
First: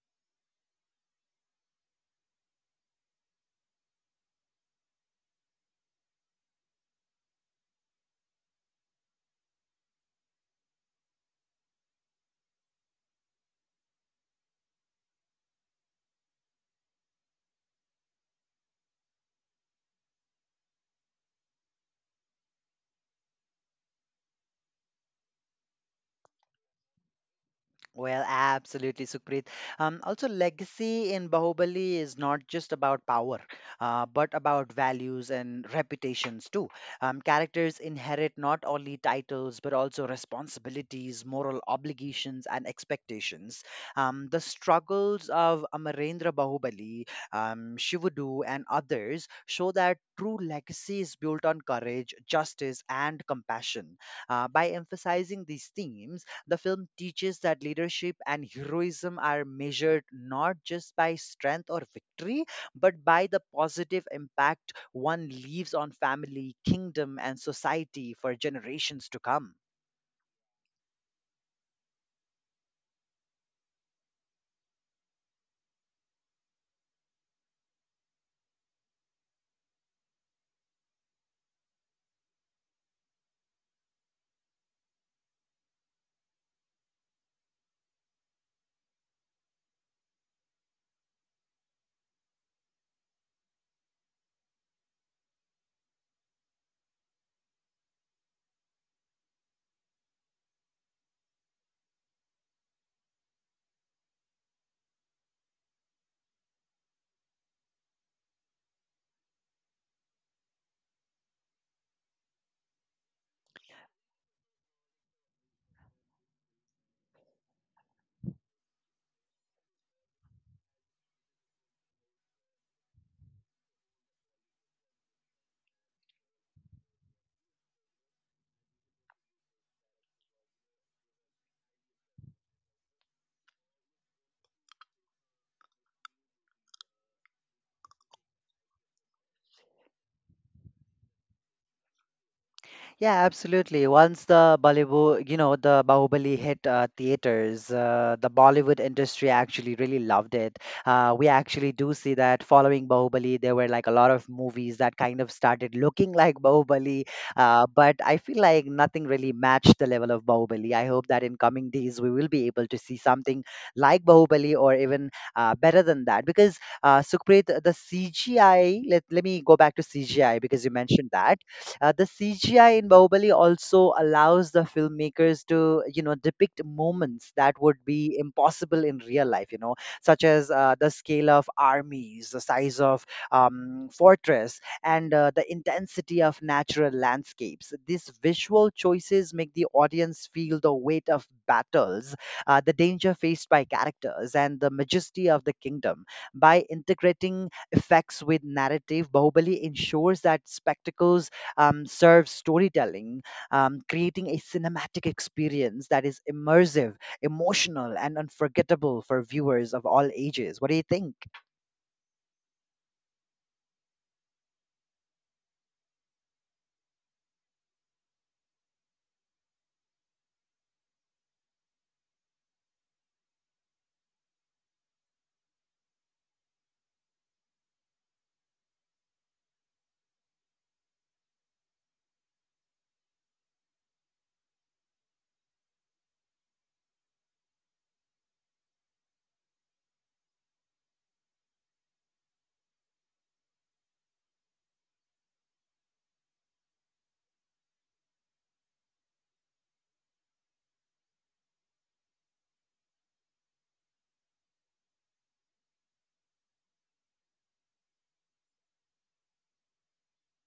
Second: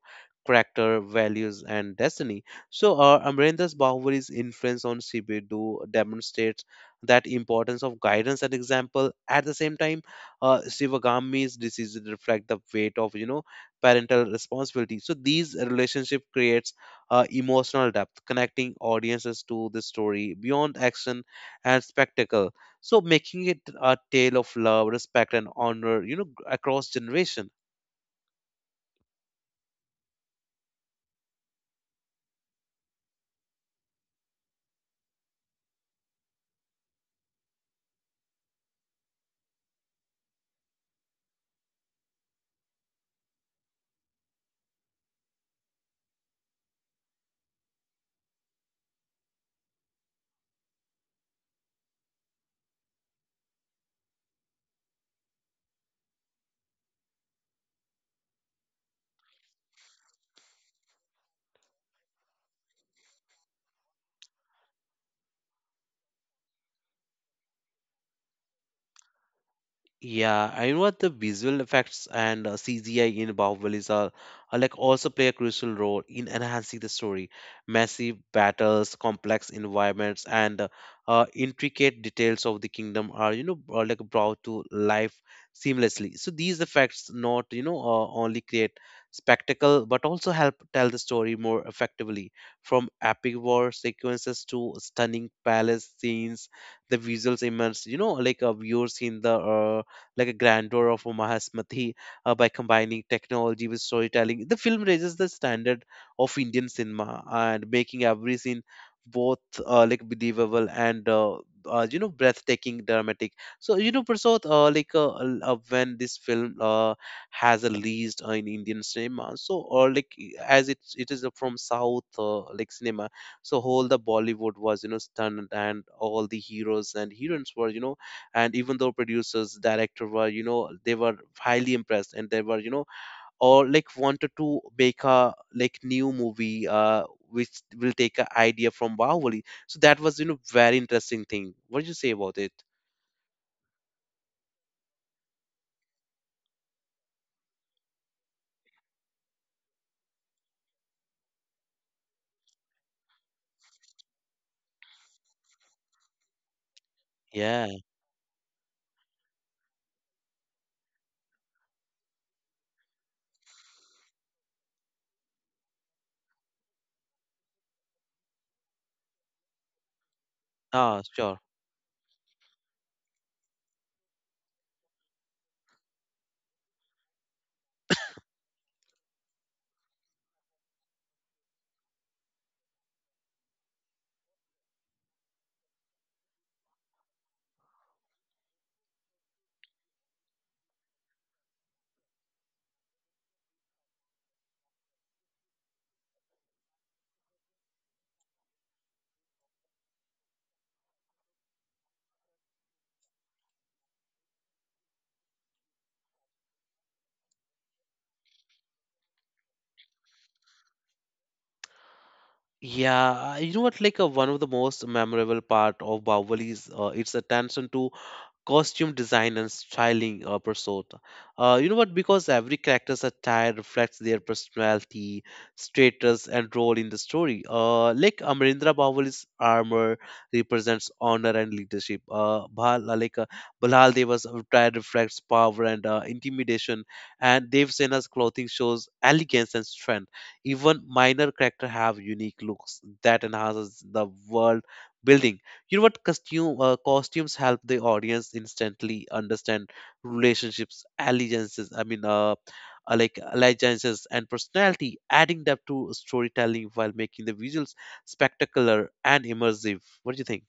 Speaker 1: character, values, and destiny. So, Amrendra's Bahubalis influence on Sibidu demonstrates that importance of guidance and example. At the same time, shivagami's diseases reflect the weight of you know parental responsibility. So these relationship creates emotional depth, connecting audiences to the story beyond action and spectacle, so making it a tale of love, respect, and honor you know across generation.
Speaker 2: Well, absolutely, Sukrit. Also, legacy in Bahubali is not just about power, but about values and reputations too. Characters inherit not only titles, but also responsibilities, moral obligations, and expectations. The struggles of Amarendra Bahubali, Shivudu, and others show that true legacy is built on courage, justice, and compassion. By emphasizing these themes, the film teaches that leadership and heroism are measured not just by strength or victory, but by the positive impact one leaves on family, kingdom, and society for generations to come.
Speaker 1: Yeah, I know what the visual effects and CGI in Bahubalis are like also play a crucial role in enhancing the story. Massive battles, complex environments, and intricate details of the kingdom are you know are like brought to life seamlessly. So these effects not you know only create spectacle but also help tell the story more effectively. From epic war sequences to stunning palace scenes, the visuals immerse you know like viewers in the like a grandeur of Omaha's Mathi, by combining technology with storytelling. The film raises the standard of Indian cinema and making every scene both like believable and you know breathtaking dramatic. So you know Prasad, when this film has a released in indian cinema, so or like as it is from south like cinema, so whole the bollywood was you know stunned and all the heroes and heroines were you know, and even though producers director were you know, they were highly impressed, and they were you know or like wanted to make a like new movie which will take an idea from Bahubali. So that was you know very interesting thing. What do you say about it?
Speaker 2: Yeah, absolutely. Once the Bollywood, you know, the Bahubali hit theaters, the Bollywood industry actually really loved it. We actually do see that following Bahubali, there were like a lot of movies that kind of started looking (laughs) like Bahubali.
Speaker 1: Yeah.
Speaker 2: But I feel like nothing really matched the level of Bahubali. I hope that in coming days we will be able to see something like Bahubali or even better than that. Because Sukhpreet, the CGI, let me go back to CGI because you
Speaker 1: Ah,
Speaker 2: mentioned that
Speaker 1: sure.
Speaker 2: the CGI in Bahubali also allows the filmmakers to, you know, depict moments that would be impossible in real life, you know, such as the scale of armies, the size of fortress, and the intensity of natural landscapes. These visual choices make the audience feel the weight of battles, the danger faced by characters, and the majesty of the kingdom. By integrating effects with narrative, Bahubali ensures that spectacles serve storytelling, creating a cinematic experience that is immersive, emotional, and unforgettable for viewers of all ages. What do you think?
Speaker 1: Yeah, you know what? Like one of the most memorable part of Bahubali is its attention to costume design and styling pursuit. You know what? Because every character's attire reflects their personality, status, and role in the story. Like Amarendra Bahubali's armor represents honor and leadership. Bhal, like Balal Deva's attire reflects power and intimidation, and Dev Sena's clothing shows elegance and strength. Even minor character have unique looks that enhances the world building. You know what, costumes help the audience instantly understand relationships, allegiances I mean like allegiances and personality, adding depth to storytelling while making the visuals spectacular and immersive. What do you think?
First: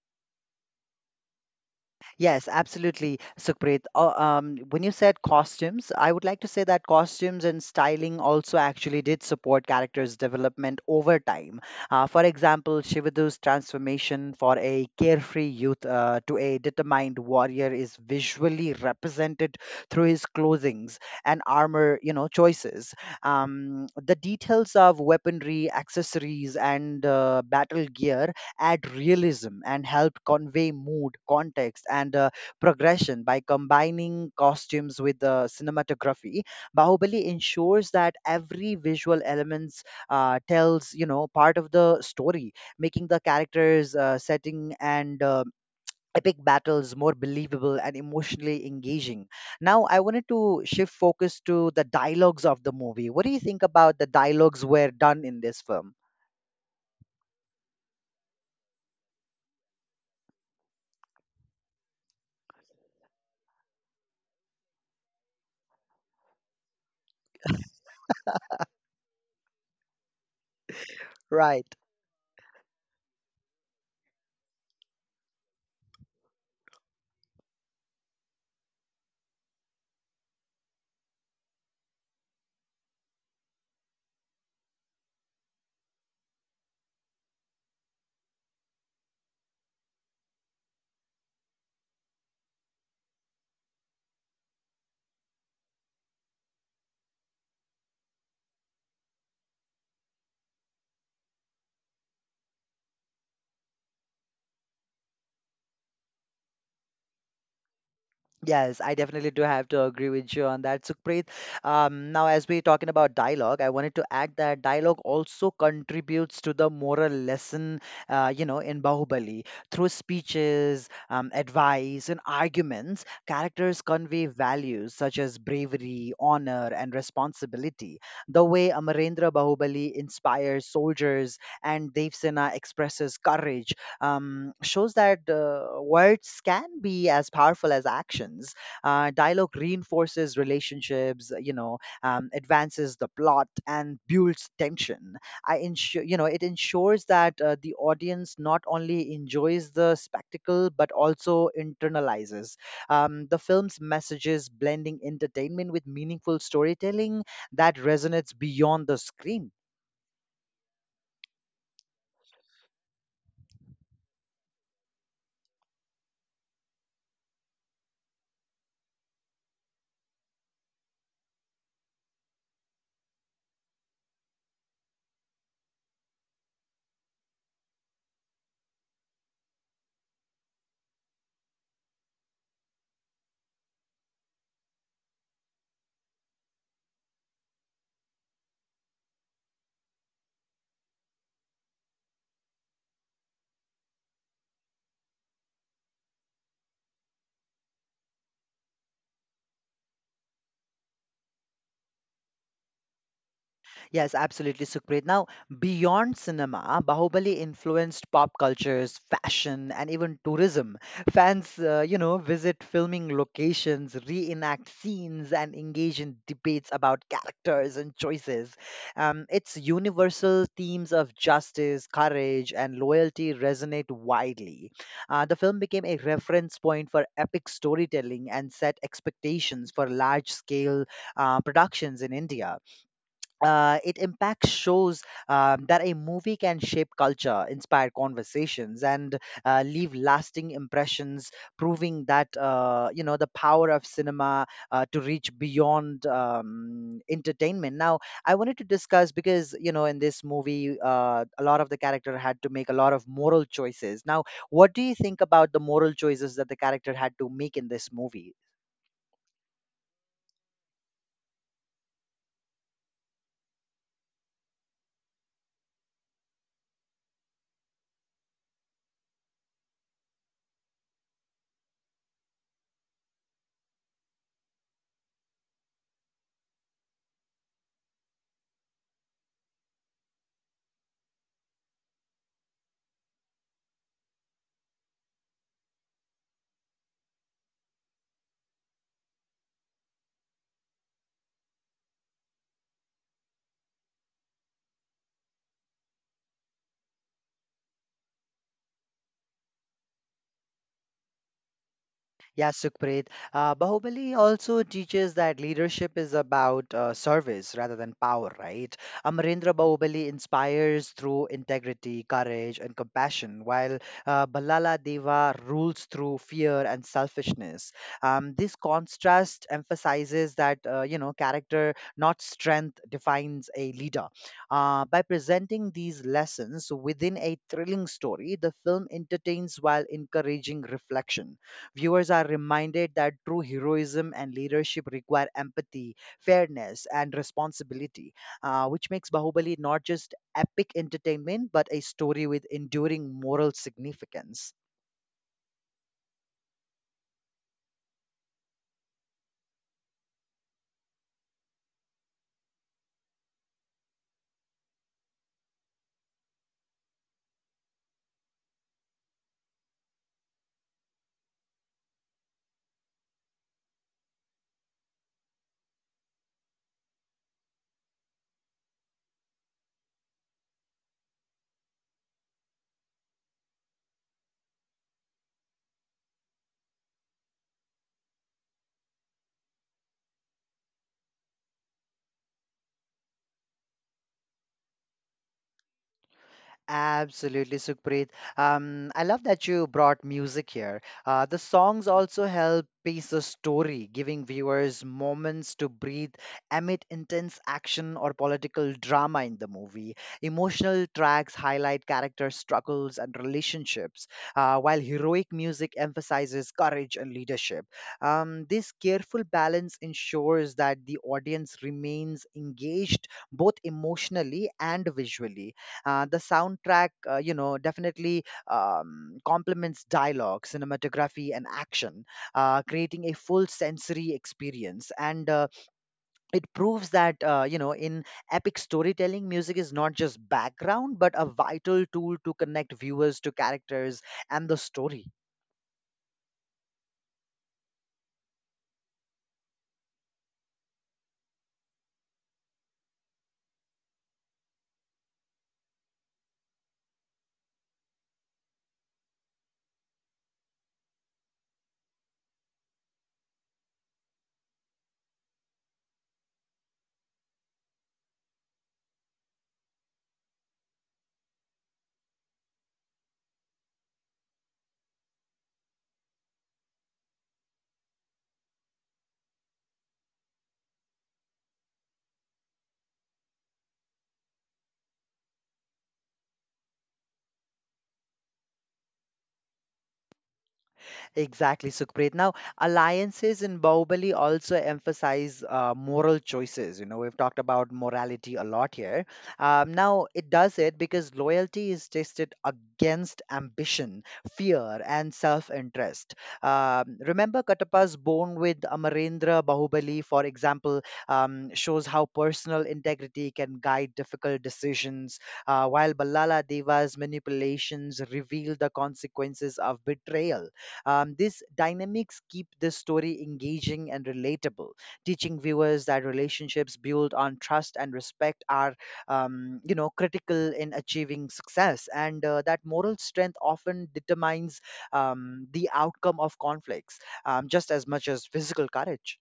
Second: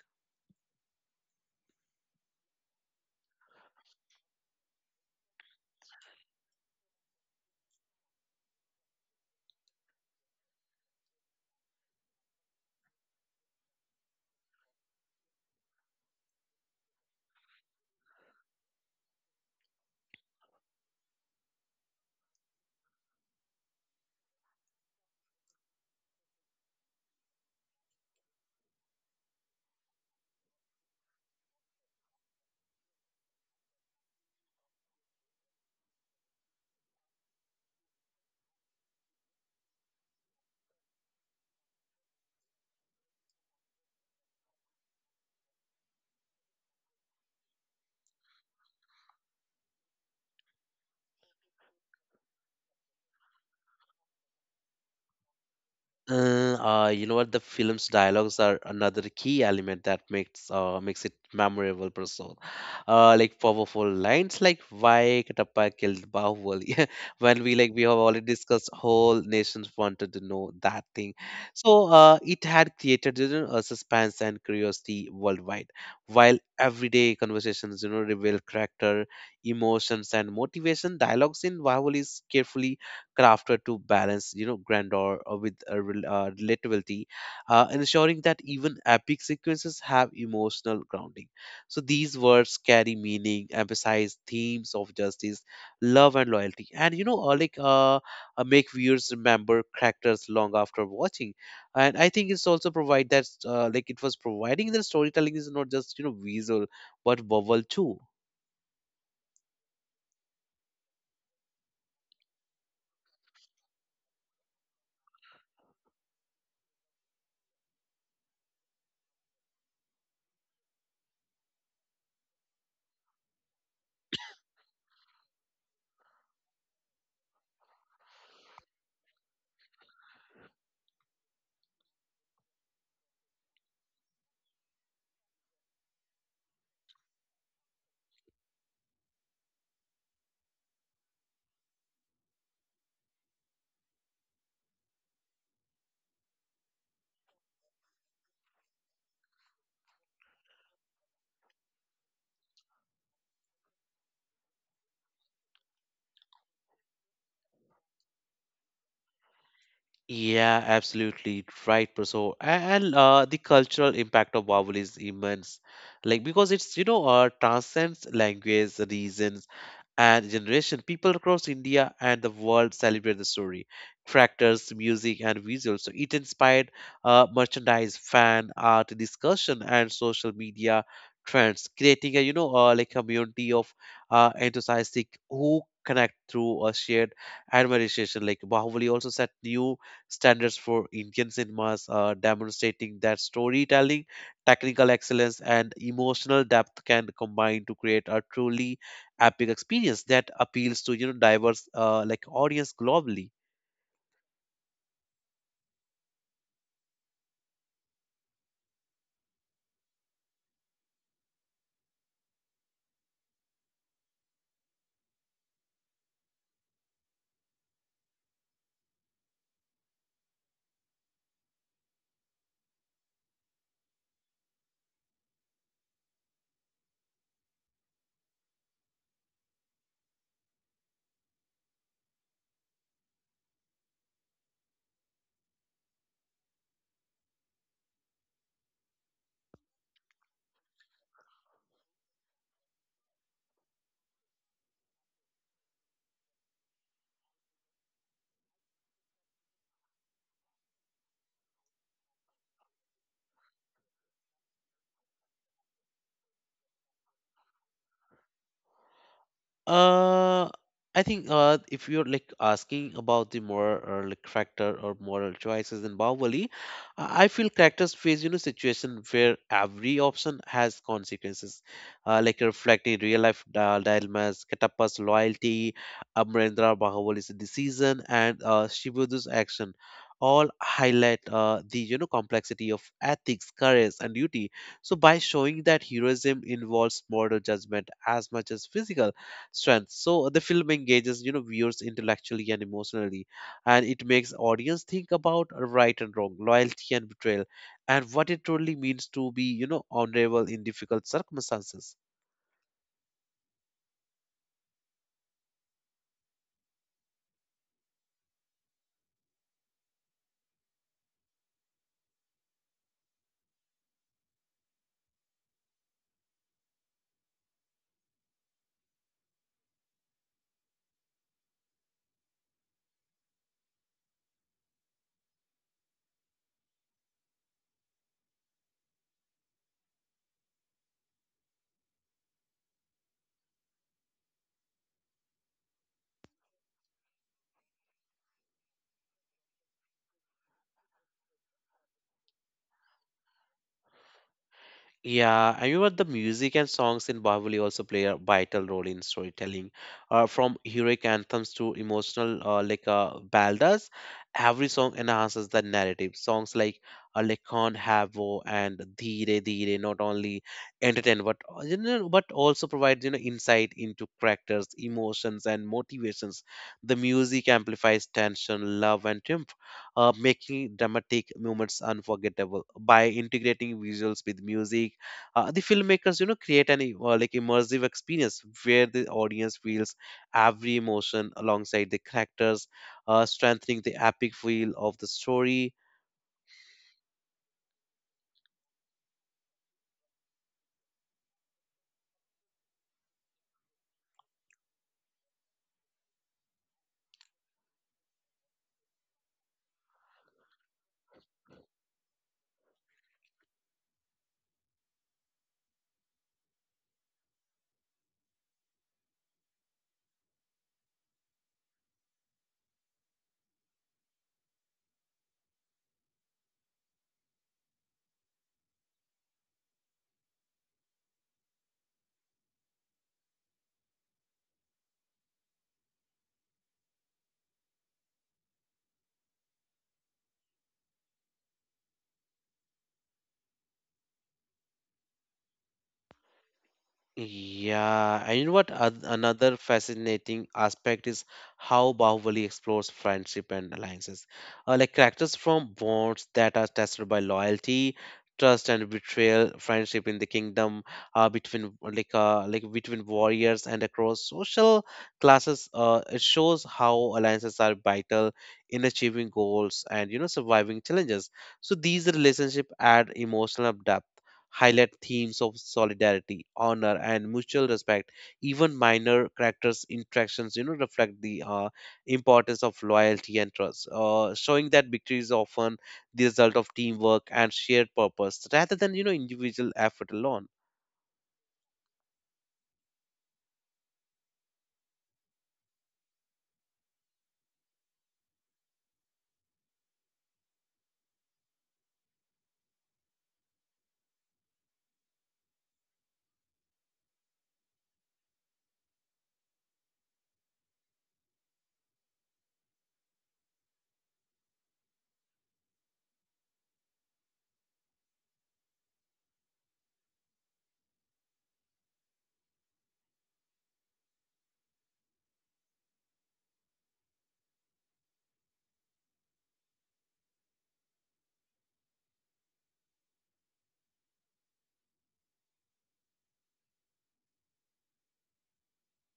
Speaker 2: Yes, absolutely, Sukhpreet. When you said costumes, I would like to say that costumes and styling also actually did support characters' development over time. For example, Shivadu's transformation for a carefree youth to a determined warrior is visually represented through his clothings and armor, you know, choices. The details of weaponry, accessories, and battle gear add realism and help convey mood, context, and progression by combining costumes with the cinematography. Bahubali ensures that every visual elements tells you know part of the story, making the characters, setting, and epic battles more believable and emotionally engaging. Now, I wanted to shift focus to the dialogues of the movie. What do you think about the dialogues were done in this film?
Speaker 1: You know what? The film's dialogues are another key element that makes makes it memorable per se. Like powerful lines like "Why Katappa killed Bahubali?" (laughs) when we we have already discussed, whole nations wanted to know that thing.
Speaker 2: Right.
Speaker 1: So it had created you know a suspense and curiosity worldwide, while everyday conversations you know reveal character, emotions, and motivation. Dialogues in Bahubali is carefully crafted to balance grandeur with a relatability, ensuring that even epic sequences have emotional grounding, so these words carry meaning, emphasize themes of justice, love, and loyalty. And make viewers remember characters long after watching. And I think it's also provide that it was providing the storytelling is not just visual but verbal too.
Speaker 2: Yes, I definitely do have to agree with you on that, Sukhpreet. Now, as we're talking about dialogue, I wanted to add that dialogue also contributes to the moral lesson, you know, in Bahubali. Through speeches, advice, and arguments, characters convey values such as bravery, honor, and responsibility. The way Amarendra Bahubali inspires soldiers and Devsena expresses courage shows that words can be as powerful as actions. Dialogue reinforces relationships, you know, advances the plot and builds tension. I ensure, you know, it ensures that the audience not only enjoys the spectacle but also internalizes the film's messages, blending entertainment with meaningful storytelling that resonates beyond the screen.
Speaker 1: Yeah, absolutely right, Praso. And the cultural impact of vowel is immense, like because it's transcends language, reasons, and generation. People across India and the world celebrate the story. Tractors, music, and visuals. So it inspired merchandise, fan art, discussion, and social media trends, creating a community of enthusiastic who connect through a shared admiration. Like Bahubali also set new standards for Indian cinemas, demonstrating that storytelling, technical excellence, and emotional depth can combine to create a truly epic experience that appeals to diverse audience globally.
Speaker 2: Yes, absolutely, Sukrit. Now, beyond cinema, Bahubali influenced pop cultures, fashion, and even tourism. Fans, you know, visit filming locations, reenact scenes, and engage in debates about characters and choices. Its universal themes of justice, courage, and loyalty resonate widely. The film became a reference point for epic storytelling and set expectations for large scale productions in India. It impacts shows that a movie can shape culture, inspire conversations, and leave lasting impressions, proving that you know the power of cinema to reach beyond entertainment. Now, I wanted to discuss because you know in this movie, a lot of the character had to make a lot of moral choices. Now, what do you think about the moral choices that the character had to make in this movie?
Speaker 1: Uh, I think if you're like asking about the moral or like character or moral choices in Bahubali, I feel characters face situation where every option has consequences, reflecting real life dilemmas. Katappa's loyalty, Amarendra Bahubali's decision, and Shibudu's action all highlight the complexity of ethics, courage, and duty. So by showing that heroism involves moral judgment as much as physical strength. So the film engages, you know, viewers intellectually and emotionally, and it makes audience think about right and wrong, loyalty and betrayal, and what it truly means to be, you know, honorable in difficult circumstances.
Speaker 2: Yeah, Sukhpreet. Bahubali also teaches that leadership is about service rather than power, right? Amarendra Bahubali inspires through integrity, courage, and compassion, while Ballala Deva rules through fear and selfishness. This contrast emphasizes that, you know, character, not strength, defines a leader. By presenting these lessons within a thrilling story, the film entertains while encouraging reflection. Viewers are reminded that true heroism and leadership require empathy, fairness, and responsibility, which makes Bahubali not just epic entertainment but a story with enduring moral significance.
Speaker 1: Yeah, and you know, the music and songs in Bahubali also play a vital role in storytelling. From heroic anthems to emotional, ballades, every song enhances the narrative. Songs like Lekhan Havo and Dheere Dheere not only entertain, but but also provides insight into characters, emotions, and motivations. The music amplifies tension, love, and triumph, making dramatic moments unforgettable. By integrating visuals with music, the filmmakers create an immersive experience where the audience feels every emotion alongside the characters, strengthening the epic feel of the story.
Speaker 2: Absolutely, Sukhpreet. I love that you brought music here. The songs also help pace the story, giving viewers moments to breathe amid intense action or political drama in the movie. Emotional tracks highlight character struggles and relationships, while heroic music emphasizes courage and leadership. This careful balance ensures that the audience remains engaged both emotionally and visually. The soundtrack, you know, definitely complements dialogue, cinematography, and action, creating a full sensory experience. And it proves that, you know, in epic storytelling, music is not just background, but a vital tool to connect viewers to characters and the story.
Speaker 1: Yeah, and you know what? Another fascinating aspect is how Bahubali explores friendship and alliances. Characters from bonds that are tested by loyalty, trust, and betrayal. Friendship in the kingdom, between like between warriors and across social classes. It shows how alliances are vital in achieving goals and surviving challenges. So these relationships add emotional depth, highlight themes of solidarity, honor, and mutual respect. Even minor characters' interactions, you know, reflect the importance of loyalty and trust, showing that victory is often the result of teamwork and shared purpose rather than, you know, individual effort alone.
Speaker 2: Exactly, Sukhpreet. Now, alliances in Bahubali also emphasize moral choices. You know, we've talked about morality a lot here. Now, it does it because loyalty is tested against ambition, fear, and self-interest. Remember, Katappa's bond with Amarendra Bahubali, for example, shows how personal integrity can guide difficult decisions, while Ballala Deva's manipulations reveal the consequences of betrayal. Um, these dynamics keep the story engaging and relatable, teaching viewers that relationships built on trust and respect are, you know, critical in achieving success, and that moral strength often determines the outcome of conflicts, just as much as physical courage.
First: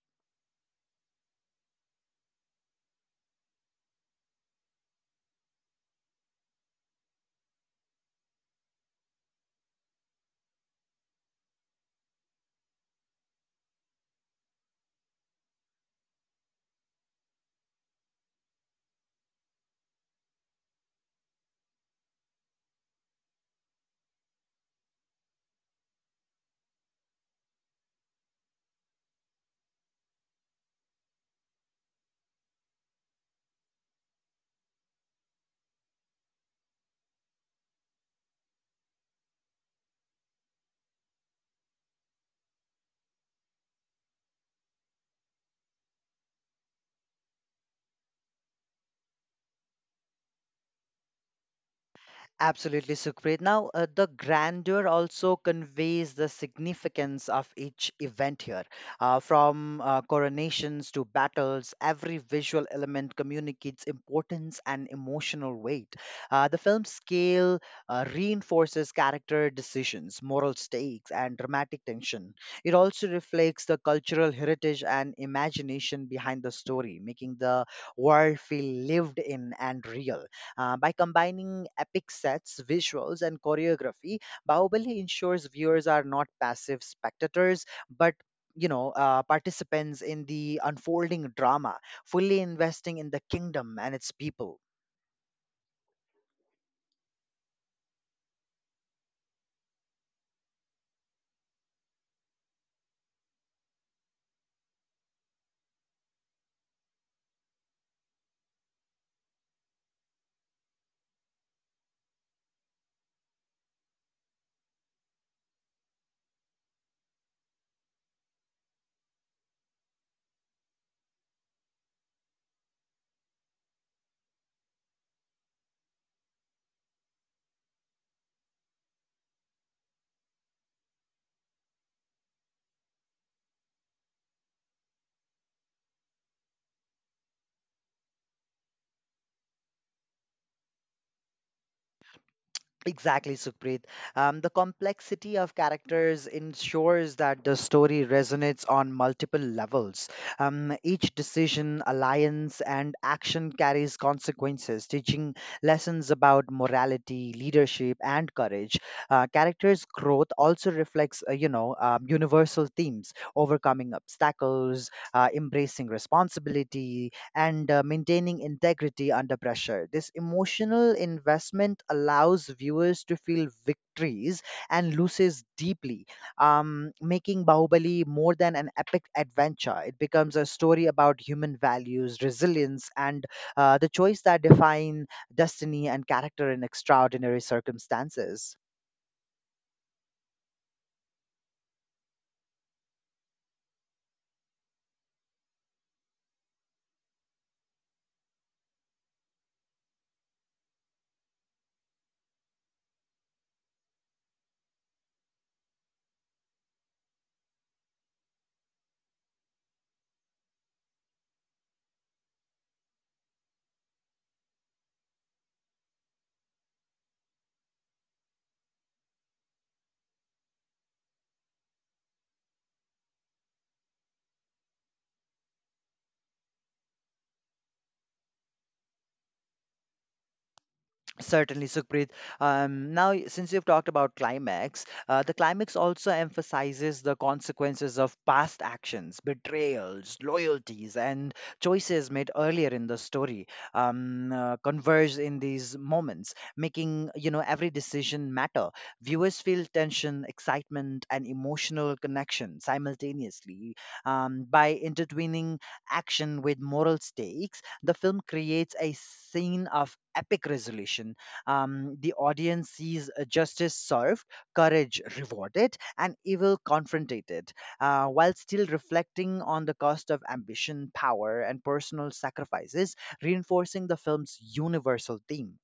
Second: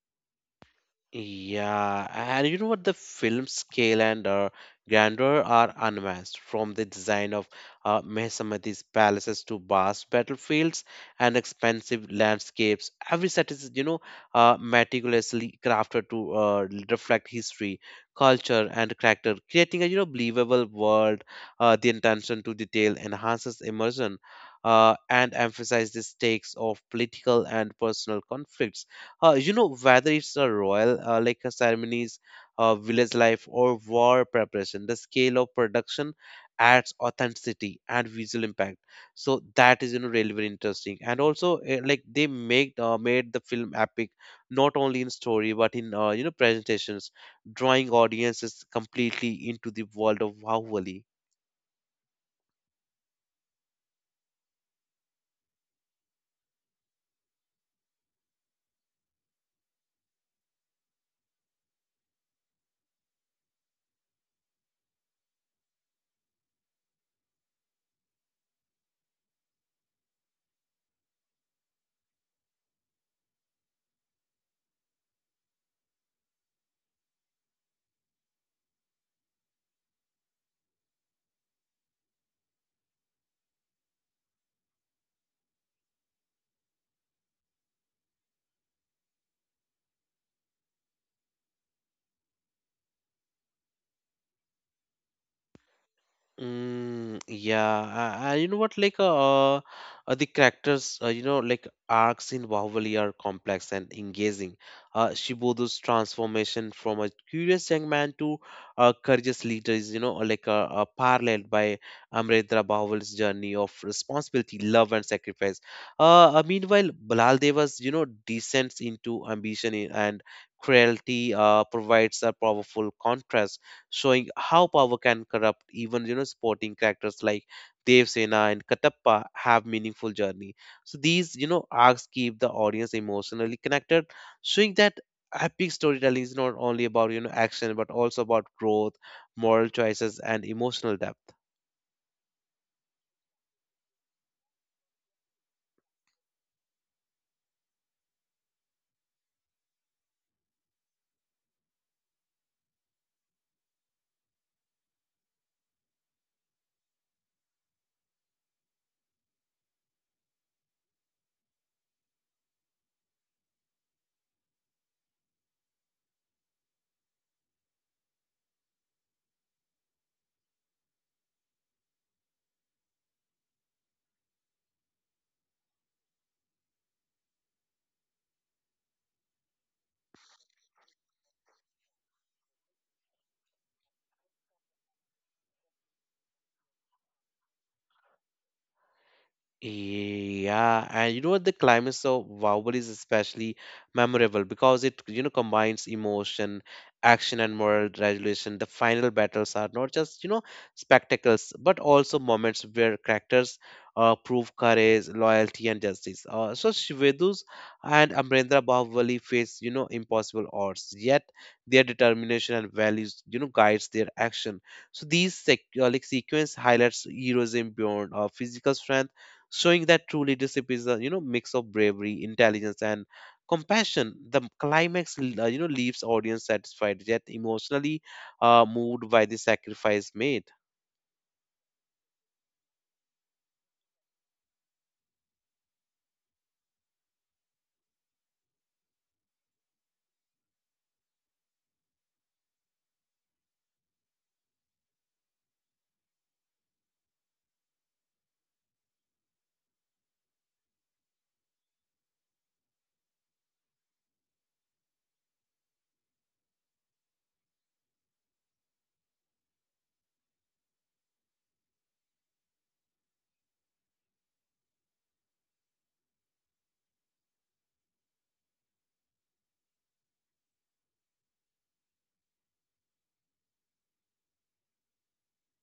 Speaker 1: Yeah, and you know what? The film scale and grandeur are unmatched, from the design of Mehesamadi's palaces to vast battlefields and expansive landscapes. Every set is, you know, meticulously crafted to reflect history, culture, and character, creating a, you know, believable world. The attention to detail enhances immersion and emphasizes the stakes of political and personal conflicts, you know, whether it's a royal like a ceremonies, village life, or war preparation, the scale of production adds authenticity and visual impact. So that is, you know, really very interesting, and also they make made the film epic not only in story but in, you know, presentations, drawing audiences completely into the world of Bahubali.
Speaker 2: Absolutely, Sukhpreet. Now, the grandeur also conveys the significance of each event here. From coronations to battles, every visual element communicates importance and emotional weight. The film's scale reinforces character decisions, moral stakes, and dramatic tension. It also reflects the cultural heritage and imagination behind the story, making the world feel lived in and real. By combining epic sets, visuals, and choreography, Bahubali ensures viewers are not passive spectators, but participants in the unfolding drama, fully investing in the kingdom and its people.
Speaker 1: Yeah, you know what? The characters, you know, like arcs in Bahubali are complex and engaging. Shibudo's transformation from a curious young man to a courageous leader is, you know, paralleled by Amrendra Bahubali's journey of responsibility, love, and sacrifice. Meanwhile, Balal Deva's, you know, descents into ambition and cruelty provides a powerful contrast, showing how power can corrupt. Even you know sporting characters like Devsena and Katappa have meaningful journey. So these, you know, arcs keep the audience emotionally connected, showing that epic storytelling is not only about, you know, action, but also about growth, moral choices, and emotional depth.
Speaker 2: Exactly, Supreet. The complexity of characters ensures that the story resonates on multiple levels. Each decision, alliance, and action carries consequences, teaching lessons about morality, leadership, and courage. Characters' growth also reflects, universal themes: overcoming obstacles, embracing responsibility, and maintaining integrity under pressure. This emotional investment allows viewers to feel victories and loses deeply, making Bahubali more than an epic adventure. It becomes a story about human values, resilience, and the choice that define destiny and character in extraordinary circumstances.
Speaker 1: Yeah, and you know what, the climax of Bahubali is especially memorable because it, you know, combines emotion, action, and moral resolution. The final battles are not just, you know, spectacles, but also moments where characters prove courage, loyalty, and justice. So Shivadu's and Amrendra Bahubali face, you know, impossible odds, yet their determination and values, you know, guides their action. So these sequence highlights heroism beyond physical strength, showing that true leadership is a, you know, mix of bravery, intelligence, and compassion. The climax, you know, leaves audience satisfied yet emotionally moved by the sacrifice made.
Speaker 2: Certainly, Sukhpreet. Now, since you've talked about climax, the climax also emphasizes the consequences of past actions, betrayals, loyalties, and choices made earlier in the story. Converge in these moments, making you know every decision matter. Viewers feel tension, excitement, and emotional connection simultaneously, by intertwining action with moral stakes, the film creates a scene of epic resolution. The audience sees justice served, courage rewarded, and evil confronted, while still reflecting on the cost of ambition, power, and personal sacrifices, reinforcing the film's universal theme.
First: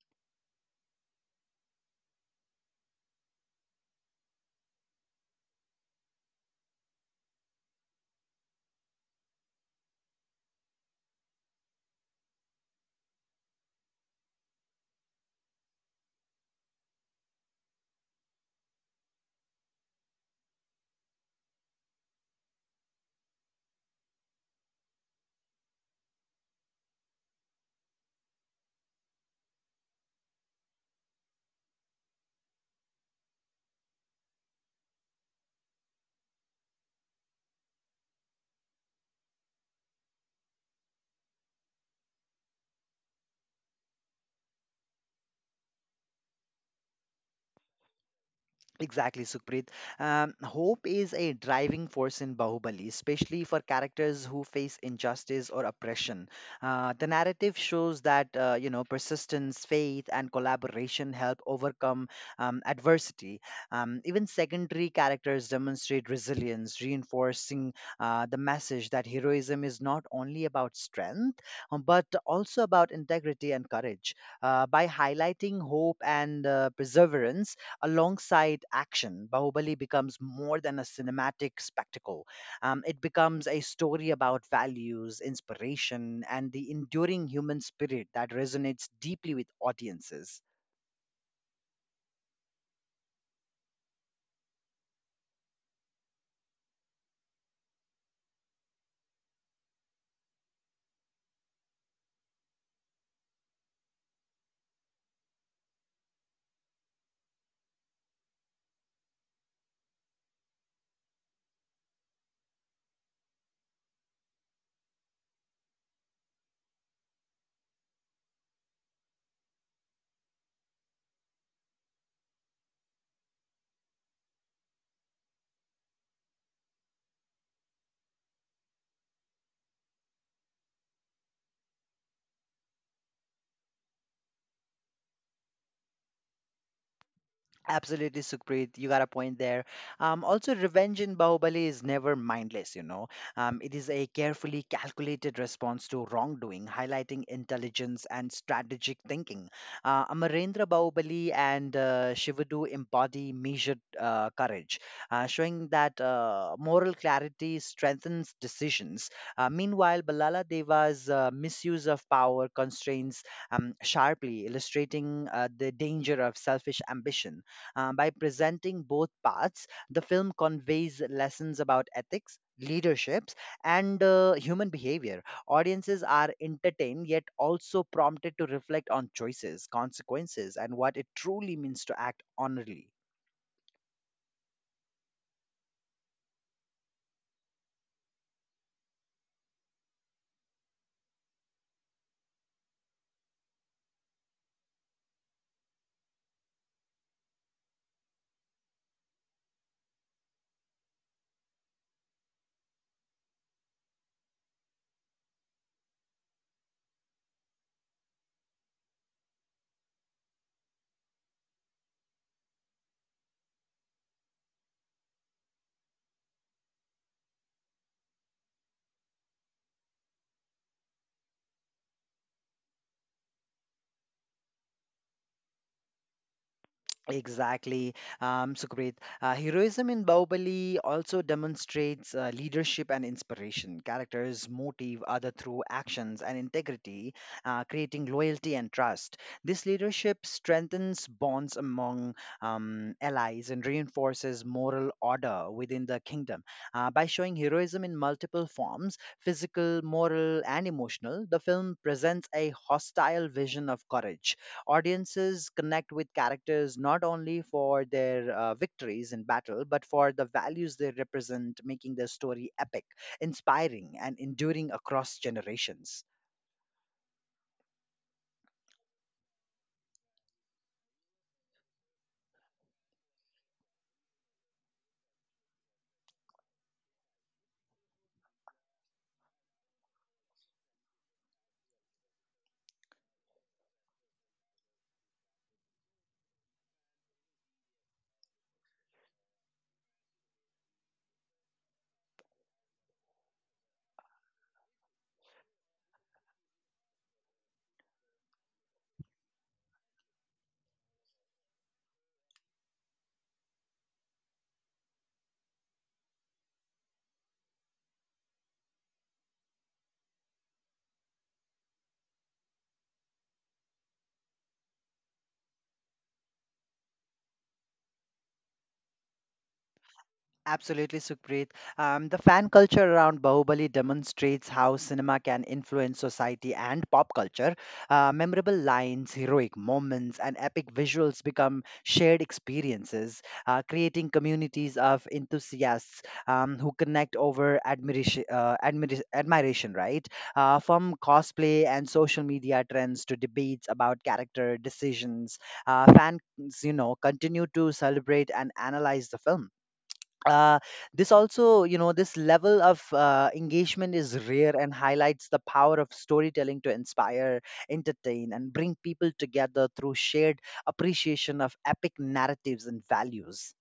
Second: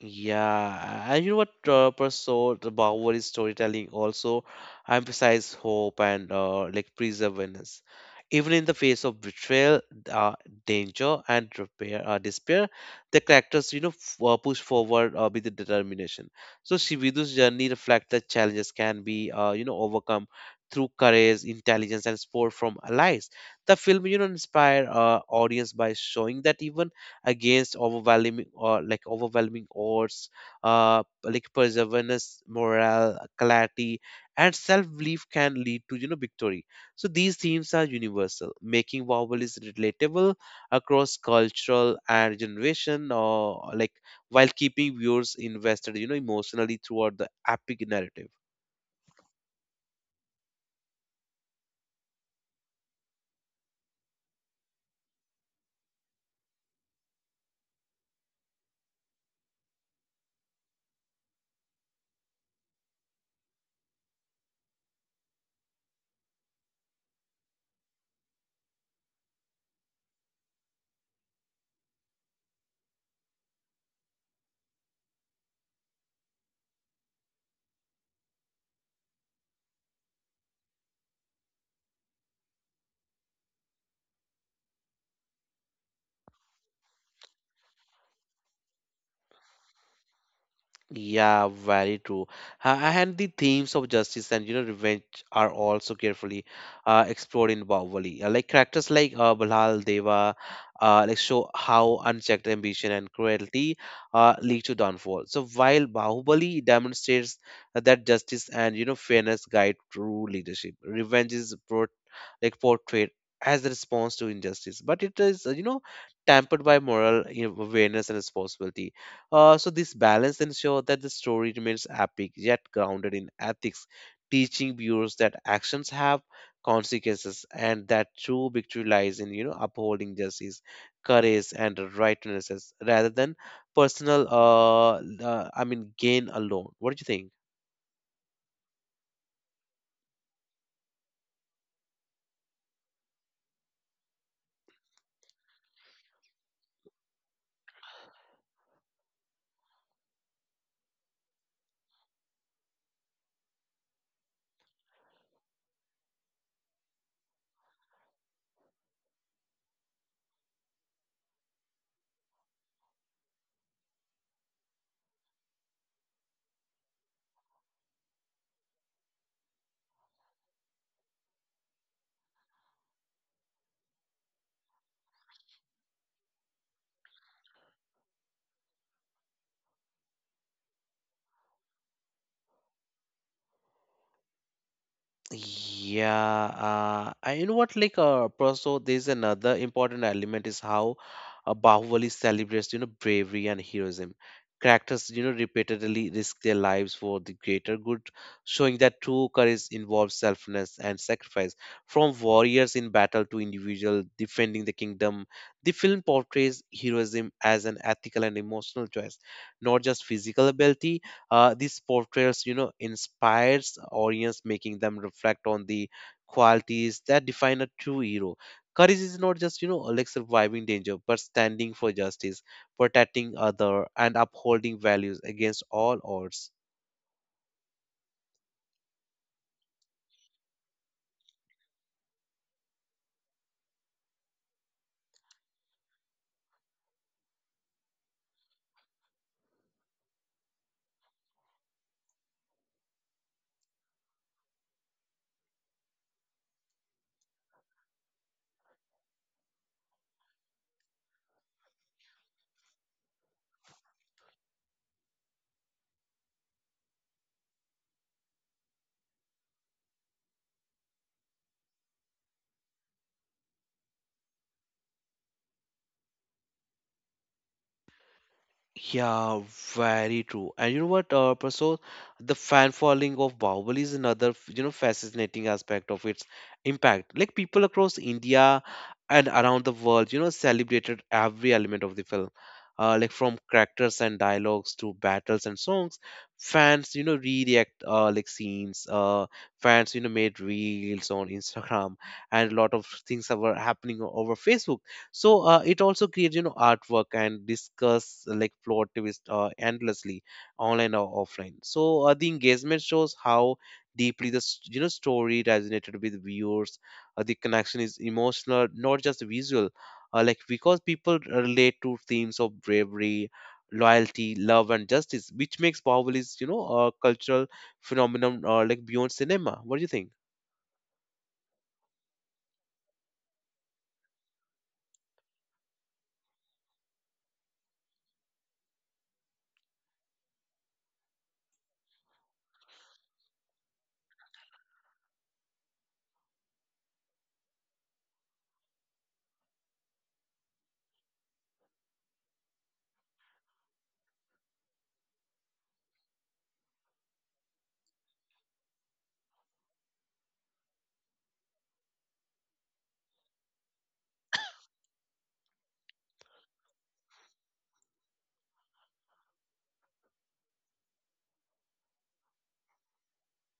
Speaker 1: Yeah, and you know what, Persaud, the Bahubali storytelling also emphasizes hope and perseverance. Even in the face of betrayal, uh, danger, and despair, the characters, you know, push forward with the determination. So Shividu's journey reflects that challenges can be, you know, overcome through courage, intelligence, and support from allies. The film, you know, inspire audience by showing that even against overwhelming odds, perseverance, morale clarity, and self-belief can lead to, you know, victory. So these themes are universal, making vowel is relatable across cultural and generation, or like while keeping viewers invested, you know, emotionally throughout the epic narrative.
Speaker 2: Exactly, Sukhpreet. Hope is a driving force in Bahubali, especially for characters who face injustice or oppression. The narrative shows that you know, persistence, faith, and collaboration help overcome adversity. Even secondary characters demonstrate resilience, reinforcing the message that heroism is not only about strength, but also about integrity and courage. By highlighting hope and perseverance alongside action, Bahubali becomes more than a cinematic spectacle. It becomes a story about values, inspiration, and the enduring human spirit that resonates deeply with audiences.
Speaker 1: Yeah, very true. And the themes of justice and, you know, revenge are also carefully explored in Bahubali. Characters like Balhal Deva, show how unchecked ambition and cruelty lead to downfall. So while Bahubali demonstrates that justice and, you know, fairness guide true leadership, revenge is brought like portrayed as a response to injustice, but it is, you know, tempered by moral, you know, awareness and responsibility. So this balance ensures that the story remains epic yet grounded in ethics, teaching viewers that actions have consequences and that true victory lies in, you know, upholding justice, courage, and righteousness rather than personal I mean gain alone. What do you think?
Speaker 2: Absolutely, Sukhpreet. You got a point there. Also, revenge in Bahubali is never mindless, you know. It is a carefully calculated response to wrongdoing, highlighting intelligence and strategic thinking. Amarendra Bahubali and Shivadu embody measured courage, showing that moral clarity strengthens decisions. Meanwhile, Balala Deva's misuse of power constrains sharply, illustrating the danger of selfish ambition. By presenting both paths, the film conveys lessons about ethics, leaderships, and human behavior. Audiences are entertained yet also prompted to reflect on choices, consequences, and what it truly means to act honorably.
Speaker 1: Yeah, you know what? Also, there's another important element is how Bahubali celebrates, you know, bravery and heroism. Characters, you know, repeatedly risk their lives for the greater good, showing that true courage involves selflessness and sacrifice. From warriors in battle to individual defending the kingdom, the film portrays heroism as an ethical and emotional choice, not just physical ability. These portraits, you know, inspires audience, making them reflect on the qualities that define a true hero. Courage is not just, you know, like surviving danger, but standing for justice, protecting other, and upholding values against all odds.
Speaker 2: Exactly, Sukrit. Heroism in Bahubali also demonstrates leadership and inspiration. Characters motive other through actions and integrity, creating loyalty and trust. This leadership strengthens bonds among allies and reinforces moral order within the kingdom. By showing heroism in multiple forms, physical, moral, and emotional, the film presents a hostile vision of courage. Audiences connect with characters not only for their victories in battle, but for the values they represent, making their story epic, inspiring, and enduring across generations.
Speaker 1: Yeah, very true. And you know what, Prasad, the fan following of Bahubali is another, you know, fascinating aspect of its impact. Like people across India and around the world, you know, celebrated every element of the film. From characters and dialogues to battles and songs, fans, you know, re-react scenes. Fans, you know, made reels on Instagram, and a lot of things that were happening over Facebook. So it also creates, you know, artwork, and discuss plot twist endlessly online or offline. So the engagement shows how deeply the you know, story resonated with viewers. The connection is emotional, not just visual, because people relate to themes of bravery, loyalty, love, and justice, which makes Bahubali is, you know, a cultural phenomenon, beyond cinema. What do you think?
Speaker 2: Absolutely, Supreet. The fan culture around Bahubali demonstrates how cinema can influence society and pop culture. Memorable lines, heroic moments, and epic visuals become shared experiences, creating communities of enthusiasts who connect over admiration, right? From cosplay and social media trends to debates about character decisions, fans, you know, continue to celebrate and analyze the film. Uh, this also you know this level of engagement is rare and highlights the power of storytelling to inspire, entertain, and bring people together through shared appreciation of epic narratives and values.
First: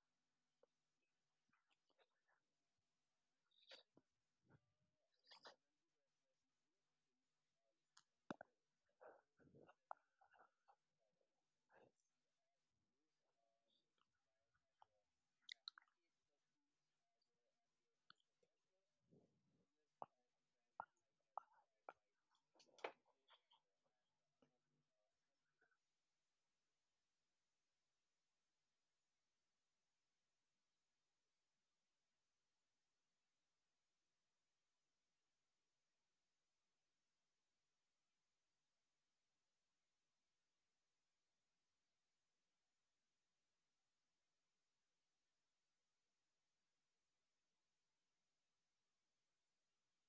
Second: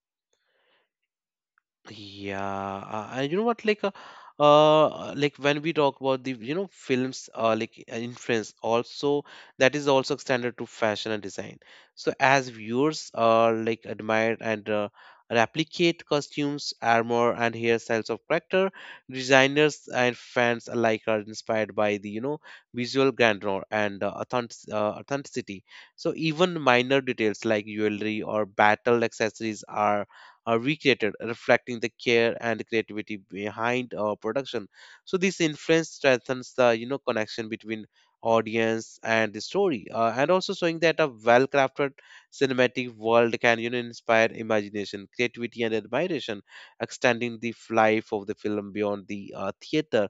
Speaker 1: Yeah, and you know what? When we talk about the, you know, films, influence, also that is also extended to fashion and design. So as viewers, admire and replicate costumes, armor, and hairstyles of character, designers and fans alike are inspired by the, you know, visual grandeur and authenticity. So even minor details like jewelry or battle accessories are recreated, reflecting the care and creativity behind our production. So this influence strengthens the, you know, connection between audience and the story, and also showing that a well-crafted cinematic world can, you know, inspire imagination, creativity, and admiration, extending the life of the film beyond the theater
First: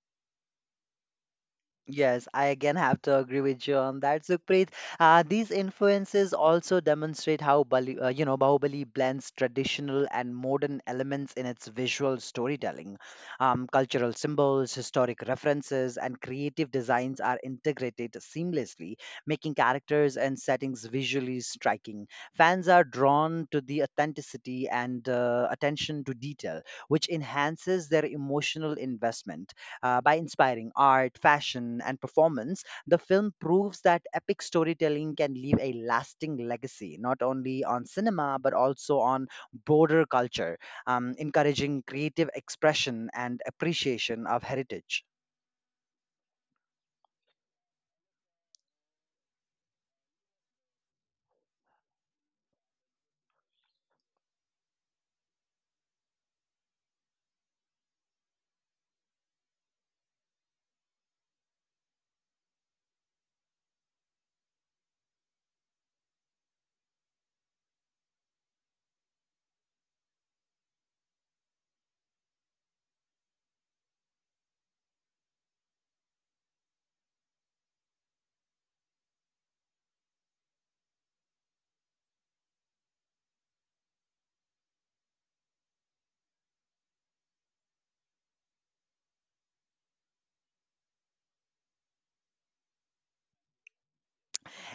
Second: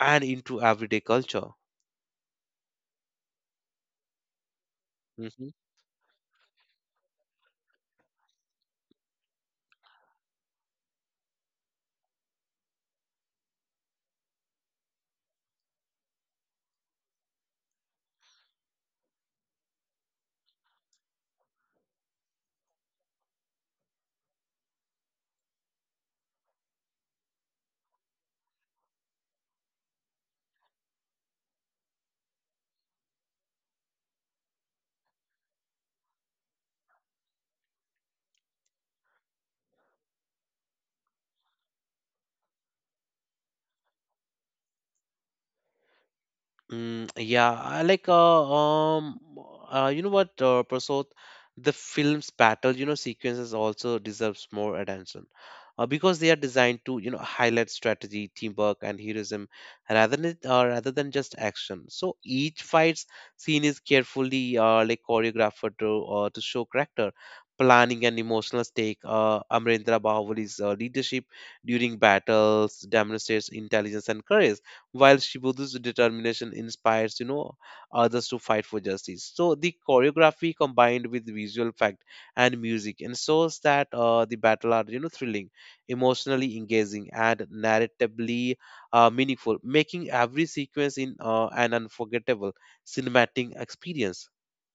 Speaker 1: and into everyday culture.
Speaker 2: Yes, I again have to agree with you on that, Sukhpreet.
Speaker 1: Mm-hmm.
Speaker 2: These influences also demonstrate how Bahubali blends traditional and modern elements in its visual storytelling. Cultural symbols, historic references, and creative designs are integrated seamlessly, making characters and settings visually striking. Fans are drawn to the authenticity and attention to detail, which enhances their emotional investment. By inspiring art, fashion, and performance, the film proves that epic storytelling can leave a lasting legacy, not only on cinema, but also on broader culture, encouraging creative expression and appreciation of heritage.
Speaker 1: Yeah, I like um, you know what, Prasad, the film's battle, you know, sequences also deserves more attention, because they are designed to, you know, highlight strategy, teamwork, and heroism, rather than rather than just action. So each fight's scene is carefully choreographed to show character, planning, and emotional stake. Amrendra Bahuli's leadership during battles demonstrates intelligence and courage, while Shibudu's determination inspires, you know, others to fight for justice. So the choreography combined with visual effect and music ensures that the battle are, you know, thrilling, emotionally engaging, and narratively meaningful, making every sequence in an unforgettable cinematic experience.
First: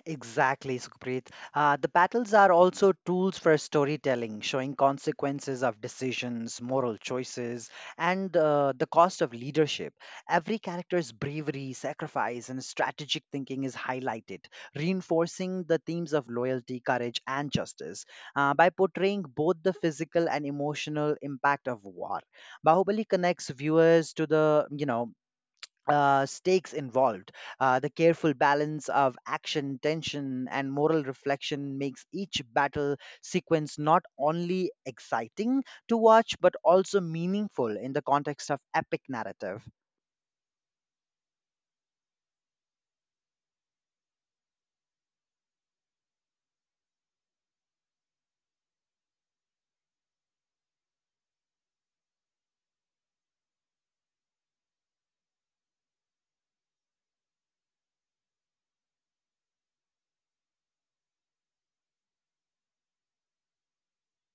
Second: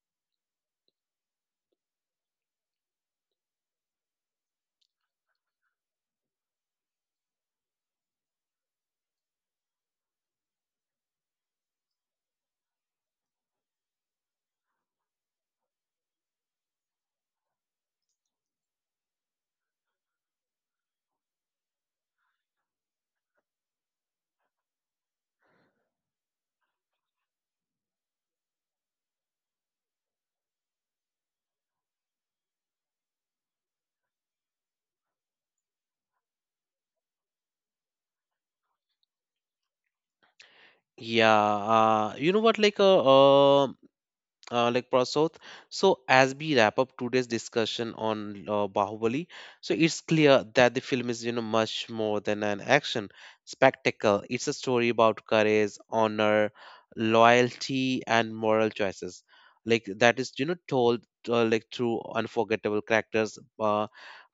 Speaker 2: Exactly, Sukhpreet. The battles are also tools for storytelling, showing consequences of decisions, moral choices, and the cost of leadership. Every character's bravery, sacrifice, and strategic thinking is highlighted, reinforcing the themes of loyalty, courage, and justice. By portraying both the physical and emotional impact of war, Bahubali connects viewers to the stakes involved. The careful balance of action, tension, and moral reflection makes each battle sequence not only exciting to watch but also meaningful in the context of epic narrative.
Speaker 1: Yeah, you know what? Prasoth. So as we wrap up today's discussion on Bahubali, so it's clear that the film is, you know, much more than an action spectacle. It's a story about courage, honor, loyalty, and moral choices. Like that is, you know, told through unforgettable characters,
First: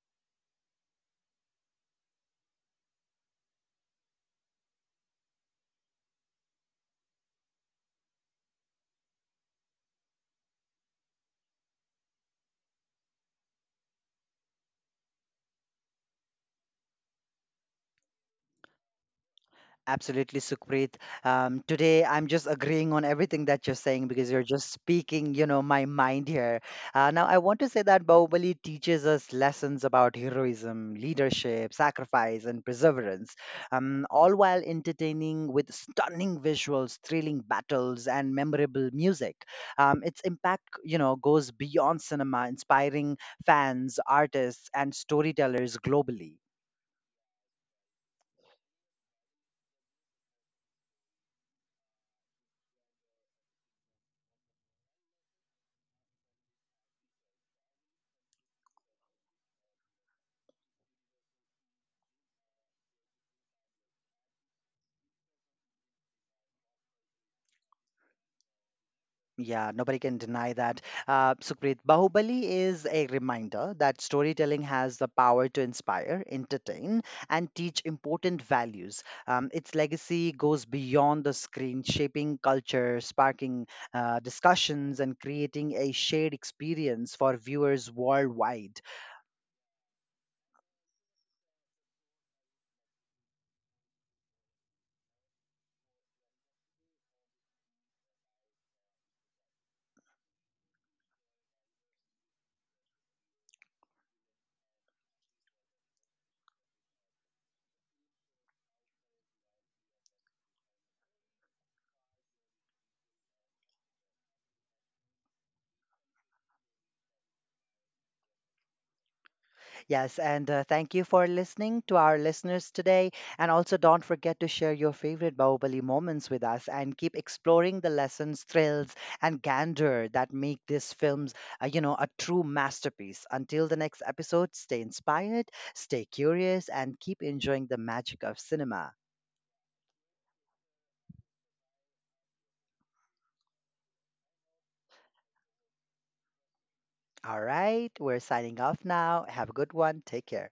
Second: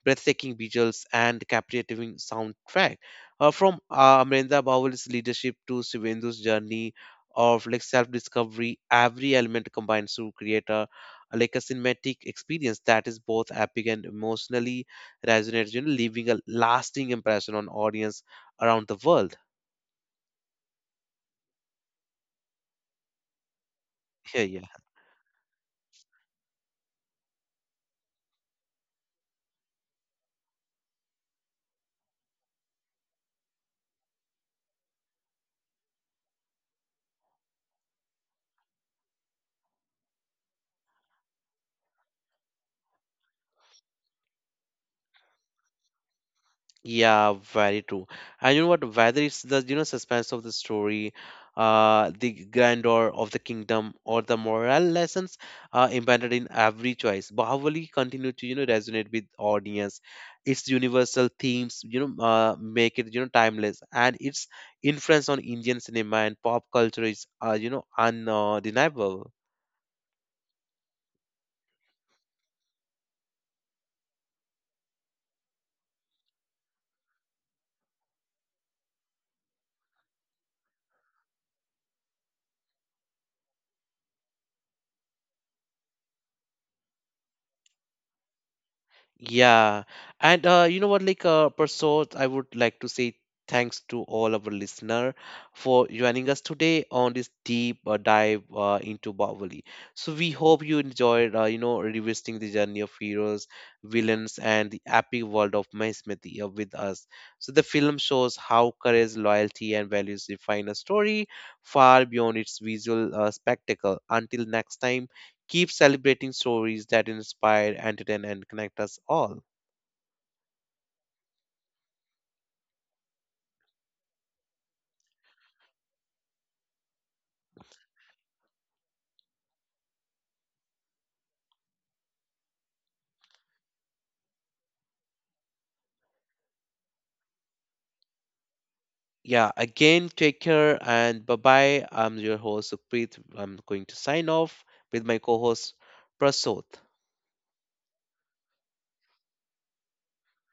Speaker 1: breathtaking visuals, and captivating soundtrack. From Amrendra Bawal's leadership to Shivendu's journey of like self-discovery, every element combines to create a cinematic experience that is both epic and emotionally resonates, you know, leaving a lasting impression on audience around the world. (laughs)
Speaker 2: Absolutely, Sukhpreet. Today, I'm just agreeing on everything that you're saying because
Speaker 1: Yeah,
Speaker 2: you're
Speaker 1: yeah.
Speaker 2: just speaking, you know, my mind here. Now, I want to say that Bahubali teaches us lessons about heroism, leadership, sacrifice, and perseverance, all while entertaining with stunning visuals, thrilling battles, and memorable music. Its impact, you know, goes beyond cinema, inspiring fans, artists, and storytellers globally.
Speaker 1: Yeah, very true. And you know what? Whether it's the, you know, suspense of the story, the grandeur of the kingdom, or the moral lessons embedded in every choice, Bahubali continued to, you know, resonate with audience. Its universal themes, you know, make it, you know, timeless, and its influence on Indian cinema and pop culture is, you know, undeniable.
Speaker 2: Yeah, nobody can deny that. Sukhpreet, Bahubali is a reminder that storytelling has the power to inspire, entertain, and teach important values. Its legacy goes beyond the screen, shaping culture, sparking discussions, and creating a shared experience for viewers worldwide.
Speaker 1: Yeah, and you know what, Prasad, I would like to say thanks to all our listener for joining us today on this deep dive into Bahubali. So we hope you enjoyed, you know, revisiting the journey of heroes, villains, and the epic world of Mahismati with us. So the film shows how courage, loyalty, and values define a story far beyond its visual spectacle. Until next time. Keep celebrating stories that inspire, entertain, and connect us all.
Speaker 2: Yes, and thank you for listening to our listeners today. And also, don't forget to share your favorite Bahubali moments with us and keep exploring the lessons, thrills, and gander that make these films, you know, a true masterpiece. Until the next episode, stay inspired, stay curious, and keep enjoying the magic of cinema.
Speaker 1: Yeah, again, take care and bye bye. I'm your host, Supreet. I'm going to sign off with my co host, Prasoth.
Speaker 2: All right, we're signing off now. Have a good one. Take care.